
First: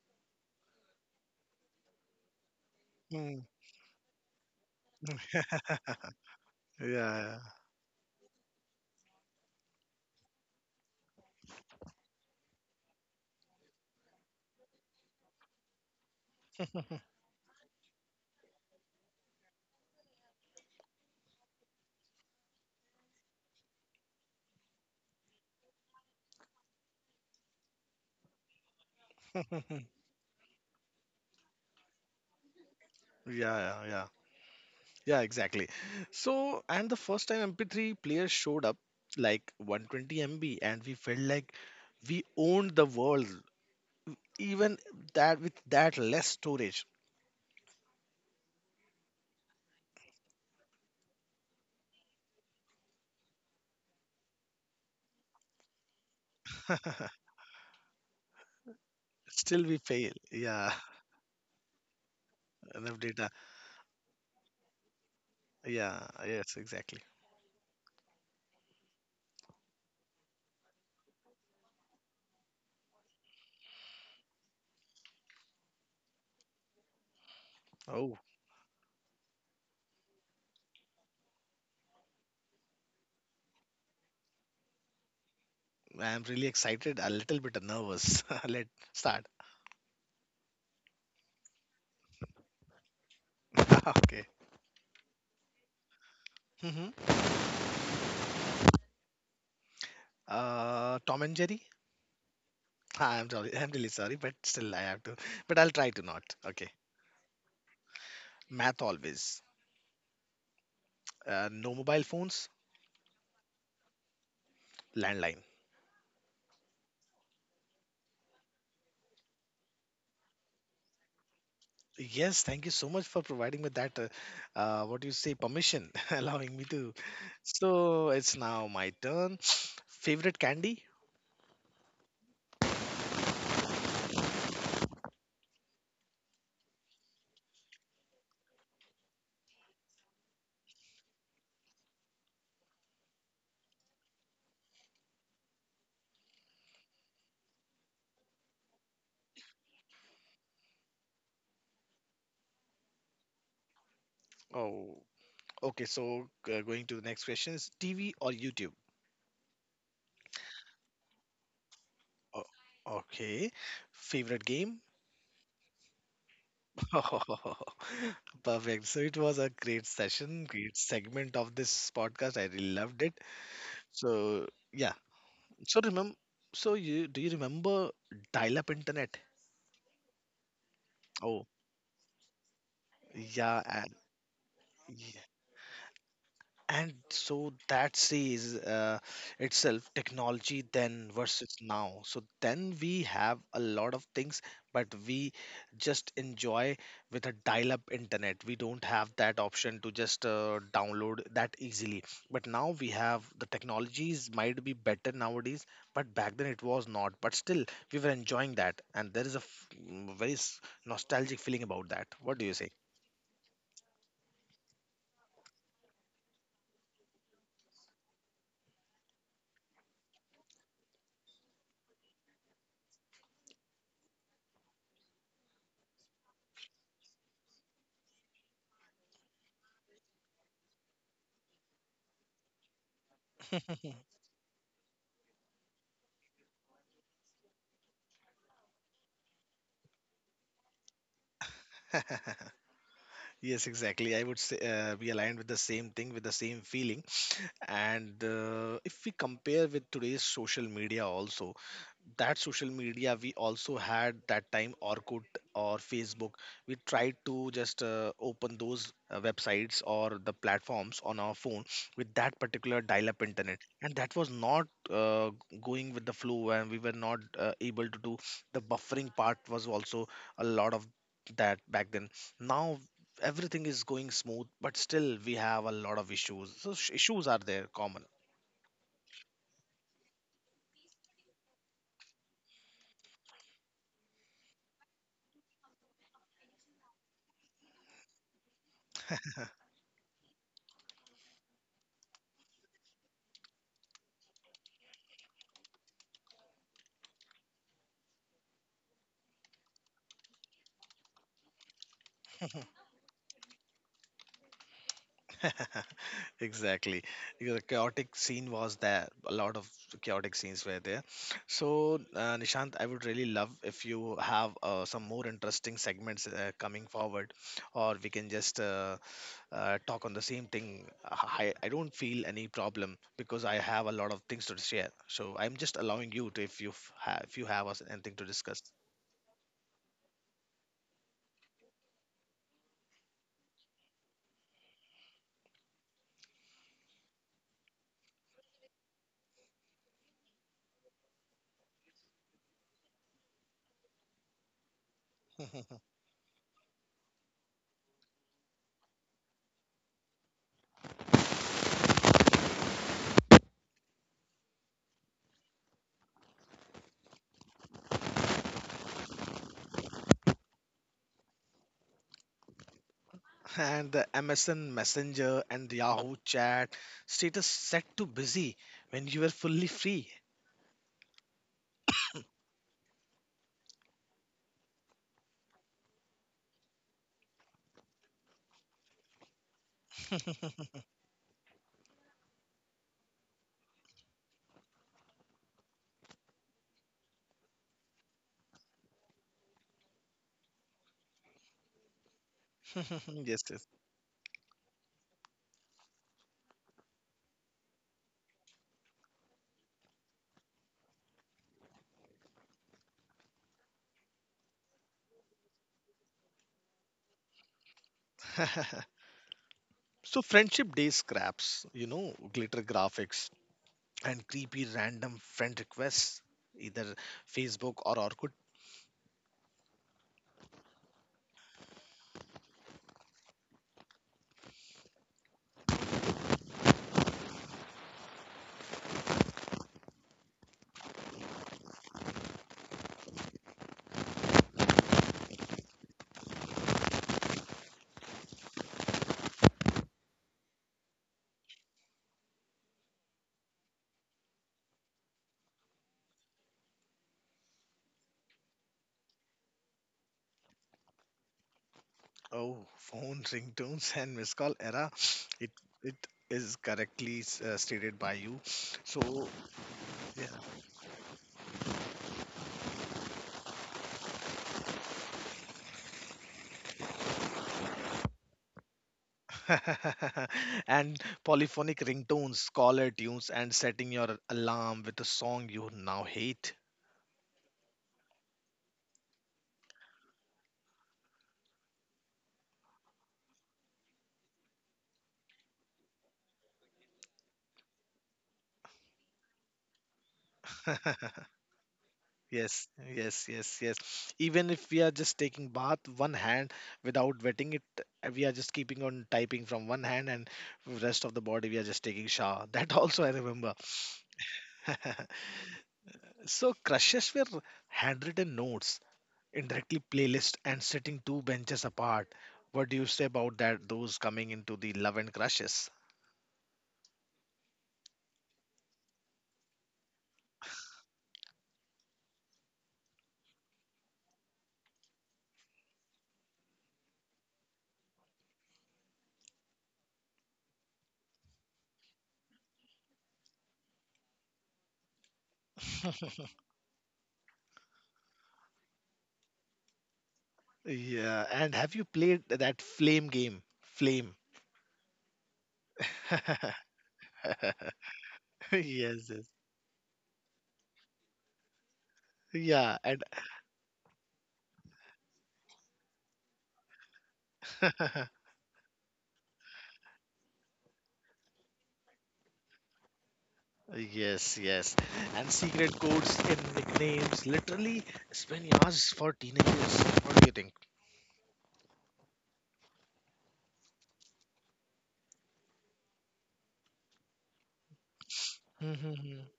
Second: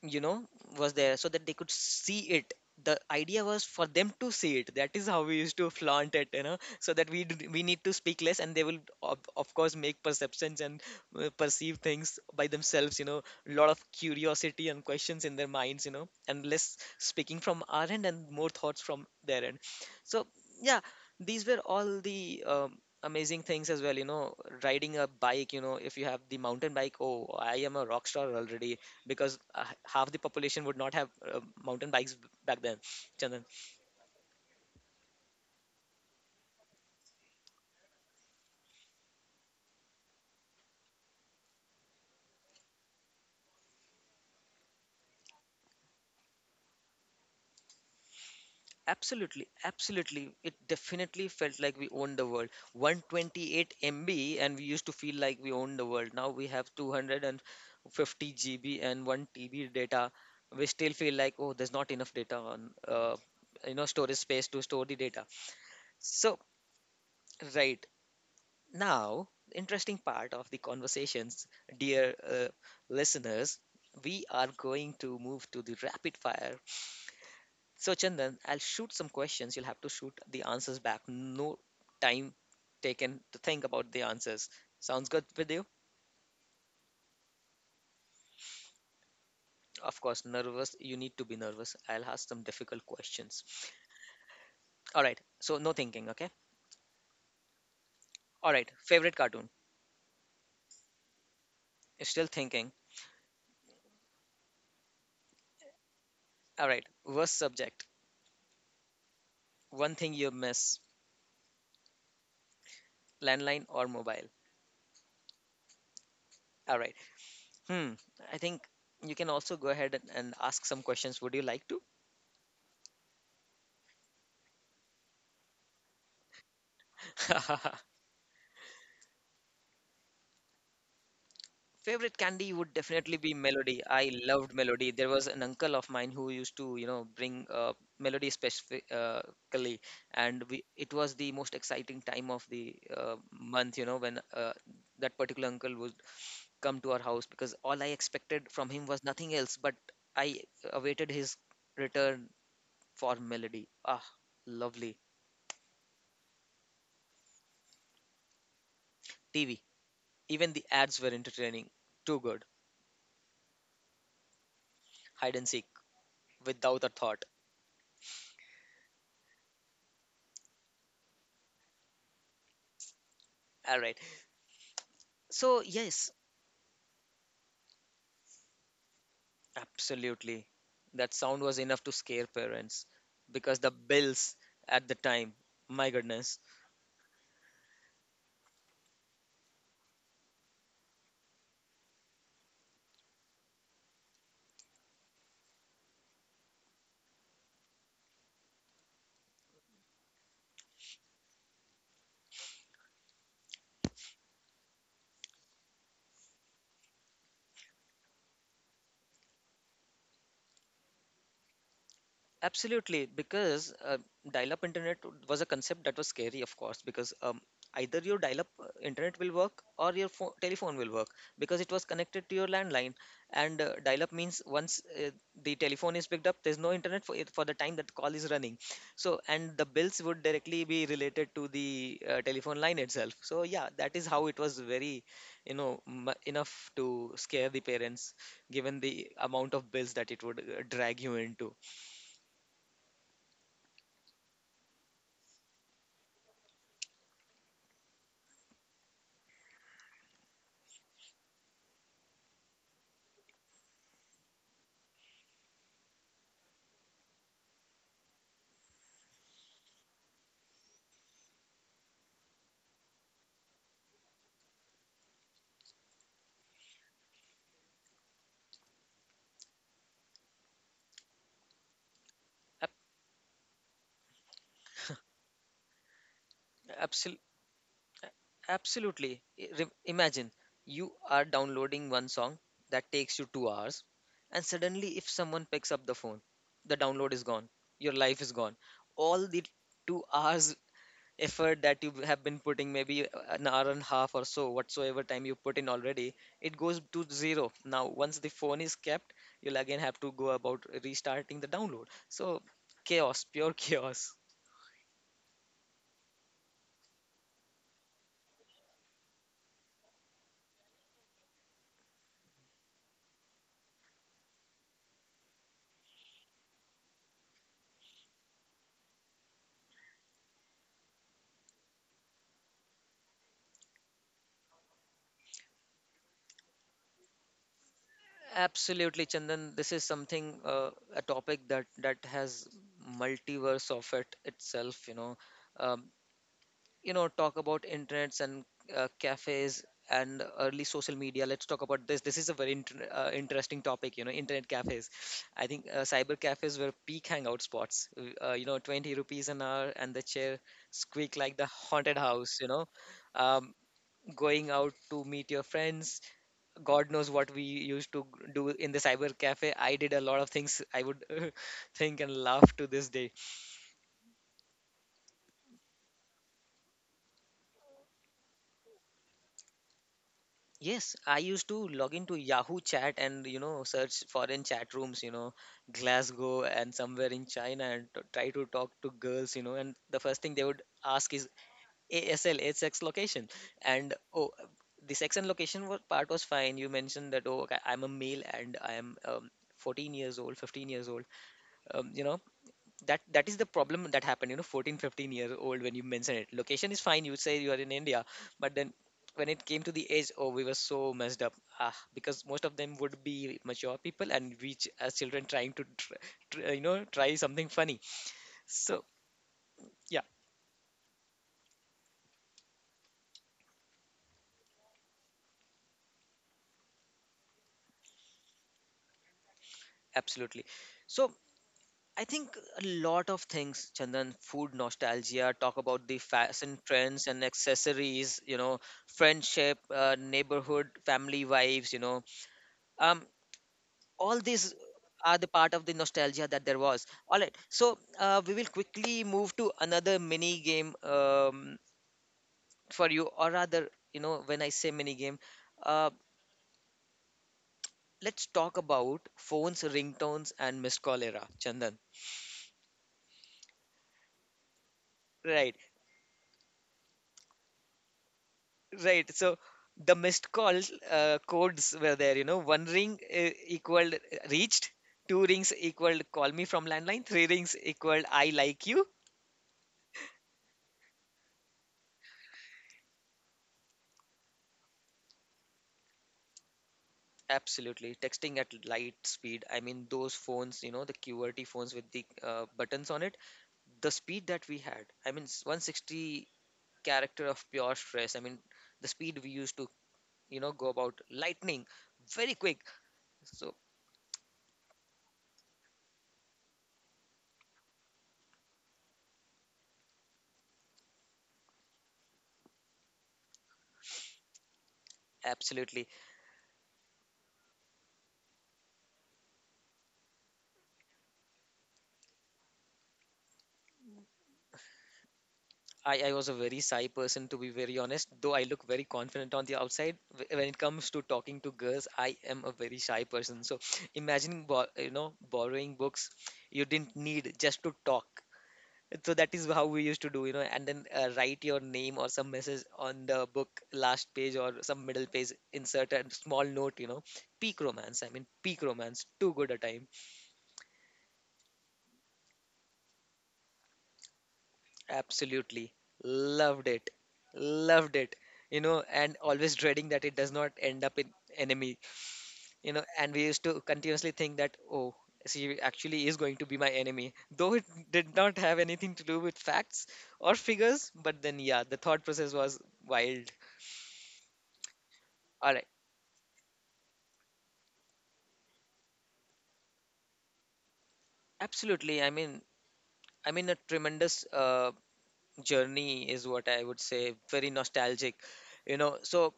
Speaker 1: you know, was there, so that they could see it. The
Speaker 2: Hmm.
Speaker 1: idea was for them to see it. That is how we used to flaunt it, you know, so that we
Speaker 2: Yeah,
Speaker 1: d- we need to speak less and they will, of, of course, make perceptions and uh, perceive things by themselves, you know, a lot of curiosity and questions in their minds, you know, and less speaking from our end and more thoughts from their end. So yeah, these were all the um, amazing things as well, you know, riding a bike. You know, if you have the mountain bike, oh, I am a rock star already, because
Speaker 2: yeah.
Speaker 1: uh, half the population would not have uh, mountain bikes b- back then,
Speaker 2: Yeah,
Speaker 1: Chandan.
Speaker 2: yeah, yeah. Yeah, exactly. So, and the first time M P three players showed up, like one hundred twenty M B, and we felt like we owned the world, even that with that less storage.
Speaker 1: Absolutely, absolutely. It definitely felt like we owned the world. one twenty-eight m b, and we used to feel like we owned the world. Now we have two hundred fifty g b and 1
Speaker 2: Still,
Speaker 1: tb
Speaker 2: we
Speaker 1: data,
Speaker 2: fail.
Speaker 1: we
Speaker 2: Yeah,
Speaker 1: still feel like, oh, there's not enough data on,
Speaker 2: enough
Speaker 1: uh,
Speaker 2: data.
Speaker 1: you know, storage space to store the data.
Speaker 2: Yeah,
Speaker 1: So,
Speaker 2: yes, exactly.
Speaker 1: right. Now, the interesting part of the conversations, dear uh, listeners, we are going to move to the rapid fire. So,
Speaker 2: Oh,
Speaker 1: Chandan, I'll shoot some questions. You'll have to shoot the answers back. No time taken to think about the answers. Sounds good with you?
Speaker 2: I'm really excited, a little bit nervous. Let's start.
Speaker 1: Of course, nervous. You need to be nervous. I'll ask some difficult questions.
Speaker 2: Okay.
Speaker 1: All right. So, no thinking, okay?
Speaker 2: Mm-hmm.
Speaker 1: All right. Favorite cartoon?
Speaker 2: Uh, Tom and Jerry?
Speaker 1: You're still thinking.
Speaker 2: I'm sorry. I'm really sorry, but still I have to. But I'll try to not.
Speaker 1: All
Speaker 2: Okay.
Speaker 1: right. Worst subject?
Speaker 2: Math always.
Speaker 1: One thing you miss,
Speaker 2: Uh, no mobile phones,
Speaker 1: landline or mobile?
Speaker 2: landline.
Speaker 1: All right. Hmm. I think you can also go ahead and, and ask some questions. Would you like to?
Speaker 2: Yes, thank you so much for providing me that. Uh, uh, what do you say? Permission, allowing me to. So it's now my turn. Favorite candy?
Speaker 1: Favorite candy would definitely be Melody. I loved Melody. There was an uncle of mine who used to, you know, bring uh, Melody specifically, and we it was the most exciting time of the uh, month. You know, when uh, that particular uncle would come to our house, because all I expected from him was nothing else. But I awaited his return for Melody. Ah,
Speaker 2: Oh,
Speaker 1: lovely.
Speaker 2: okay. So uh, going to the next question is T V or YouTube?
Speaker 1: T V. Even the ads were entertaining. Too
Speaker 2: Oh,
Speaker 1: good.
Speaker 2: okay. Favorite game?
Speaker 1: Hide and seek without a thought.
Speaker 2: Perfect. So it was a great session, great segment of this podcast. I really loved it.
Speaker 1: All right.
Speaker 2: So yeah.
Speaker 1: So,
Speaker 2: So
Speaker 1: yes,
Speaker 2: remember. So you do you remember dial-up internet?
Speaker 1: absolutely. That sound
Speaker 2: Oh
Speaker 1: was enough to scare parents because
Speaker 2: yeah,
Speaker 1: the
Speaker 2: and
Speaker 1: bills at the
Speaker 2: yeah.
Speaker 1: time, my goodness.
Speaker 2: And so that says uh, itself technology then versus now. So then we have a lot of things, but we just enjoy with a dial up internet. We don't have that option to just uh, download that easily. But now we have the technologies might be better nowadays, but back then it was not. But still, we were enjoying that. And there is a f- very s- nostalgic feeling about that. What do you say?
Speaker 1: Absolutely, because uh, dial-up internet was a concept that was scary, of course, because um, either your dial-up uh, internet will work or your pho- telephone will work, because it was connected to your landline. And uh, dial-up means once uh, the telephone is picked up, there's no internet for it for the time that call is running. So, and the bills would directly be related to the uh, telephone line itself. So, yeah, that is how it was very, you know, m- enough to scare the parents, given the amount of bills that it would uh, drag you into.
Speaker 2: Yes, exactly. I would say uh, we aligned with the same thing, with the same feeling. And uh, if we compare with today's social media, also that social media we also had that time Orkut or Facebook. We tried to just uh, open those uh, websites or the platforms on our phone with that particular dial-up internet, and that was not uh, going with the flow, and we were not uh, able to do the buffering part was also a lot of that back then. Now everything is going smooth, but still we have a lot of issues. So sh-
Speaker 1: Absol-
Speaker 2: issues are there common.
Speaker 1: absolutely. I- re- Imagine you are downloading one song that takes you two hours, and suddenly, if someone picks up the phone, the download is gone. Your life is gone. All the two hours effort that you have been putting, maybe an hour and a half or so, whatsoever time you put in already, it goes to zero. Now, once the phone is kept, you'll again have to go about restarting the download. So, chaos, pure chaos.
Speaker 2: Exactly. Because the chaotic scene was there. A lot of chaotic scenes were there. So uh, Nishant, I would really love if you have uh, some more interesting segments uh, coming forward, or we can just uh, uh, talk on the same thing. I, I don't feel any problem because I have a lot of things to share. So I'm just allowing you to if you f- ha- if you have us anything to discuss.
Speaker 1: Absolutely, Chandan. This is something uh, a topic that that has multiverse of it itself. You know, um, you know, Talk about internets and uh, cafes and early social media. Let's talk about this. This is a very inter- uh, interesting topic. You know, internet cafes. I think uh, cyber cafes were peak hangout spots. Uh, you know, twenty rupees an hour and the chair squeak like the haunted house. You know, um, Going out to meet your friends, God knows what we used to do in the cyber cafe. I did a lot of things I would think and laugh to this day.
Speaker 2: And the M S N Messenger and Yahoo chat status set to busy when you were fully free.
Speaker 1: Yes, I used to log into Yahoo chat and, you know, search foreign chat rooms, you know, Glasgow and somewhere in China and t- try to talk to girls, you know, and the first thing they would ask is A S L, age, sex, location. And oh, the sex and location was, part was fine. You mentioned that, oh, okay, I'm a male and I am um, fourteen years old, fifteen years old. Um, you know, that that is
Speaker 2: Yes,
Speaker 1: the
Speaker 2: yes.
Speaker 1: problem that happened, you know, fourteen, fifteen year old. When you mention it, location is fine, you say you are in India. But then when it came to the age, oh, we were so messed up, ah, because most of them would be mature people and we ch- as children trying to tr- tr- you know, try something funny. So yeah.
Speaker 2: So friendship day scraps, you know, glitter graphics and creepy random friend requests, either Facebook or Orkut.
Speaker 1: Absolutely. So I think a lot of things, Chandan. Food nostalgia, talk about the fashion trends and accessories, you know, friendship, uh, neighborhood, family vibes, you know. um all these are the part of the nostalgia that there was. All right. So uh, we will quickly move to another mini game, um, for you. Or rather, you know, when I say mini game, uh, let's talk about phones, ringtones and missed call era, Chandan.
Speaker 2: Oh, phone ringtones and missed call era. It
Speaker 1: Right.
Speaker 2: it is correctly uh, stated by you.
Speaker 1: right
Speaker 2: So
Speaker 1: so the missed call uh, codes were there, you know, one ring uh, equaled uh, reached, two rings equaled call me from landline, three rings equaled I like you.
Speaker 2: and polyphonic ringtones, caller tunes, and setting your alarm with a song you now hate.
Speaker 1: Absolutely. Texting at light speed. I mean, those phones, you know, the Q R T phones with the uh, buttons on it, the speed that we had. I mean, s- one sixty character of pure stress. I mean, the speed we used to, you know, go about lightning, very quick.
Speaker 2: Yes, yes,
Speaker 1: So,
Speaker 2: yes, yes. Even if we are just taking bath one hand without wetting it, uh, we are just keeping on typing from one hand, and rest of the body we are just taking shower. That also I remember.
Speaker 1: absolutely.
Speaker 2: So crushes were handwritten notes, indirectly playlist, and sitting two benches apart. What do you say about that? Those coming into the love and crushes.
Speaker 1: I, I was a very shy person, to be very honest, though I look very confident on the outside. Wh- When it comes to talking to girls, I am a very shy person. So, imagining, bor you know, borrowing books you didn't need just to talk. So that is how we used to do, you know, and then uh, write your name or some message on the book last page or some middle page, insert a small note, you know. Peak romance, I mean, peak romance, too good a time.
Speaker 2: Yeah, and have you played that flame game? Flame.
Speaker 1: Absolutely. Loved it. Loved it. You know,
Speaker 2: Yes,
Speaker 1: and
Speaker 2: yes.
Speaker 1: always dreading that it does not end up in enemy, you
Speaker 2: Yeah,
Speaker 1: know,
Speaker 2: and
Speaker 1: and we used to continuously think that, oh, she actually is going to be my enemy, though it did not have anything to do with facts or figures, but then yeah, the thought process was wild.
Speaker 2: yes, yes. And
Speaker 1: All right.
Speaker 2: secret codes and nicknames literally spend hours for teenagers. What do you think?
Speaker 1: Absolutely. I mean, I mean, a tremendous uh, journey is what I would say. Very nostalgic, you know.
Speaker 2: Mm-hmm.
Speaker 1: So,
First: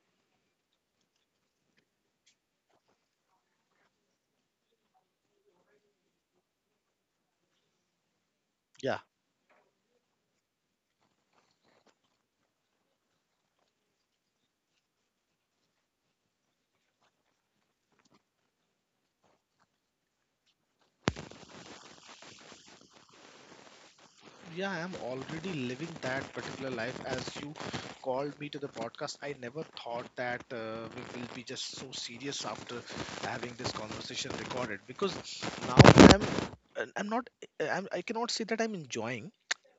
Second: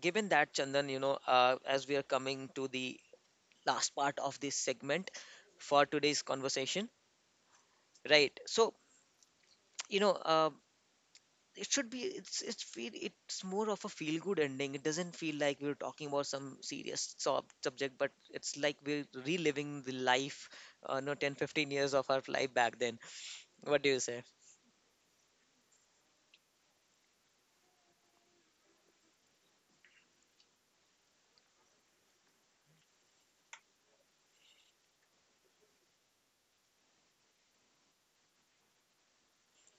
Speaker 1: given that, Chandan, you know, uh, as we are coming to the last part of this segment for today's conversation, right? So,
Speaker 2: Yeah.
Speaker 1: you know, uh, it should be. It's it's feel. It's more of a feel good ending. It doesn't feel like we're talking about some serious sub subject, but it's like we're reliving the life, uh, no, ten, fifteen years of our life back then. What do you say?
Speaker 2: Yeah, I'm already living that particular life. As you called me to the podcast, I never thought that uh, we will be just so serious after having this conversation recorded. Because now I'm, I'm not, I'm, I cannot say that I'm enjoying.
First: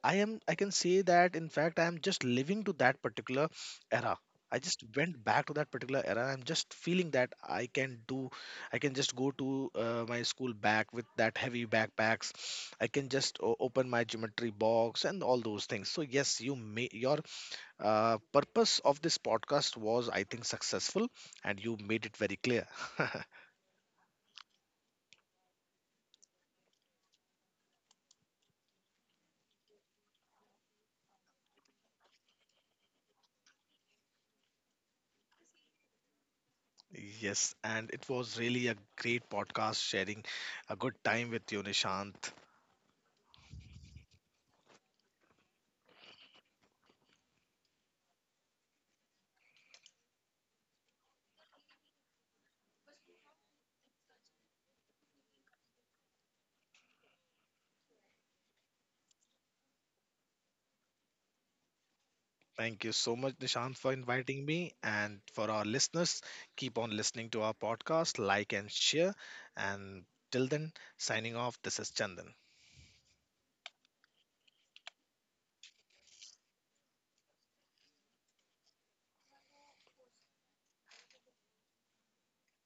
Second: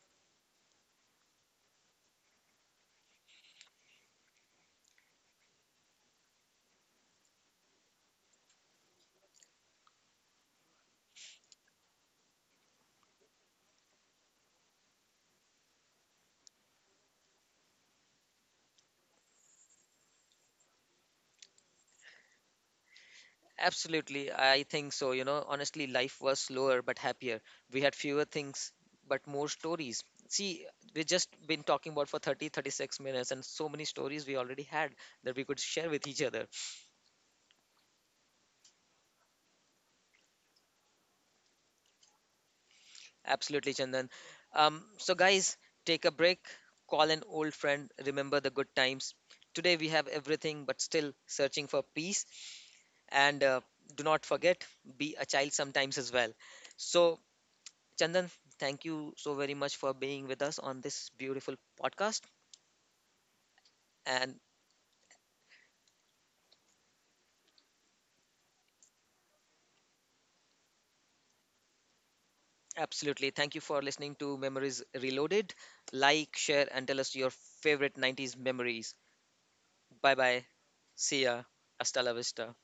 Speaker 2: I am I can say that in fact I am just living to that particular era. I just went back to that particular era. I'm just feeling that I can do, I can just go to uh, my school back with that heavy backpacks. I can just o- open my geometry box and all those things. So yes, you may your uh, purpose of this podcast was I think successful, and you made it very clear.
Speaker 1: Absolutely, I think so. You know, honestly, life was slower but happier. We had fewer things but more stories. See, we've just been talking about for thirty, thirty-six minutes, and so many stories we already had that we could share with each other.
Speaker 2: Yes, and it was really a great podcast sharing a good time with you, Nishant.
Speaker 1: Absolutely, Chandan. Um, so, guys, take a break, call an old friend, remember the good times. Today, we have everything but still searching for peace. And uh, do not forget, be a child sometimes as well. So, Chandan, thank you so very much for being with us on this beautiful podcast.
Speaker 2: Thank you so much, Nishant, for
Speaker 1: And
Speaker 2: inviting me. And for our listeners, keep on listening to our podcast, like and share. And till then, signing off, this is Chandan.
Speaker 1: absolutely, thank you for listening to Memories Reloaded. Like, share, and tell us your favorite nineties memories. Bye bye. See ya. Hasta la vista.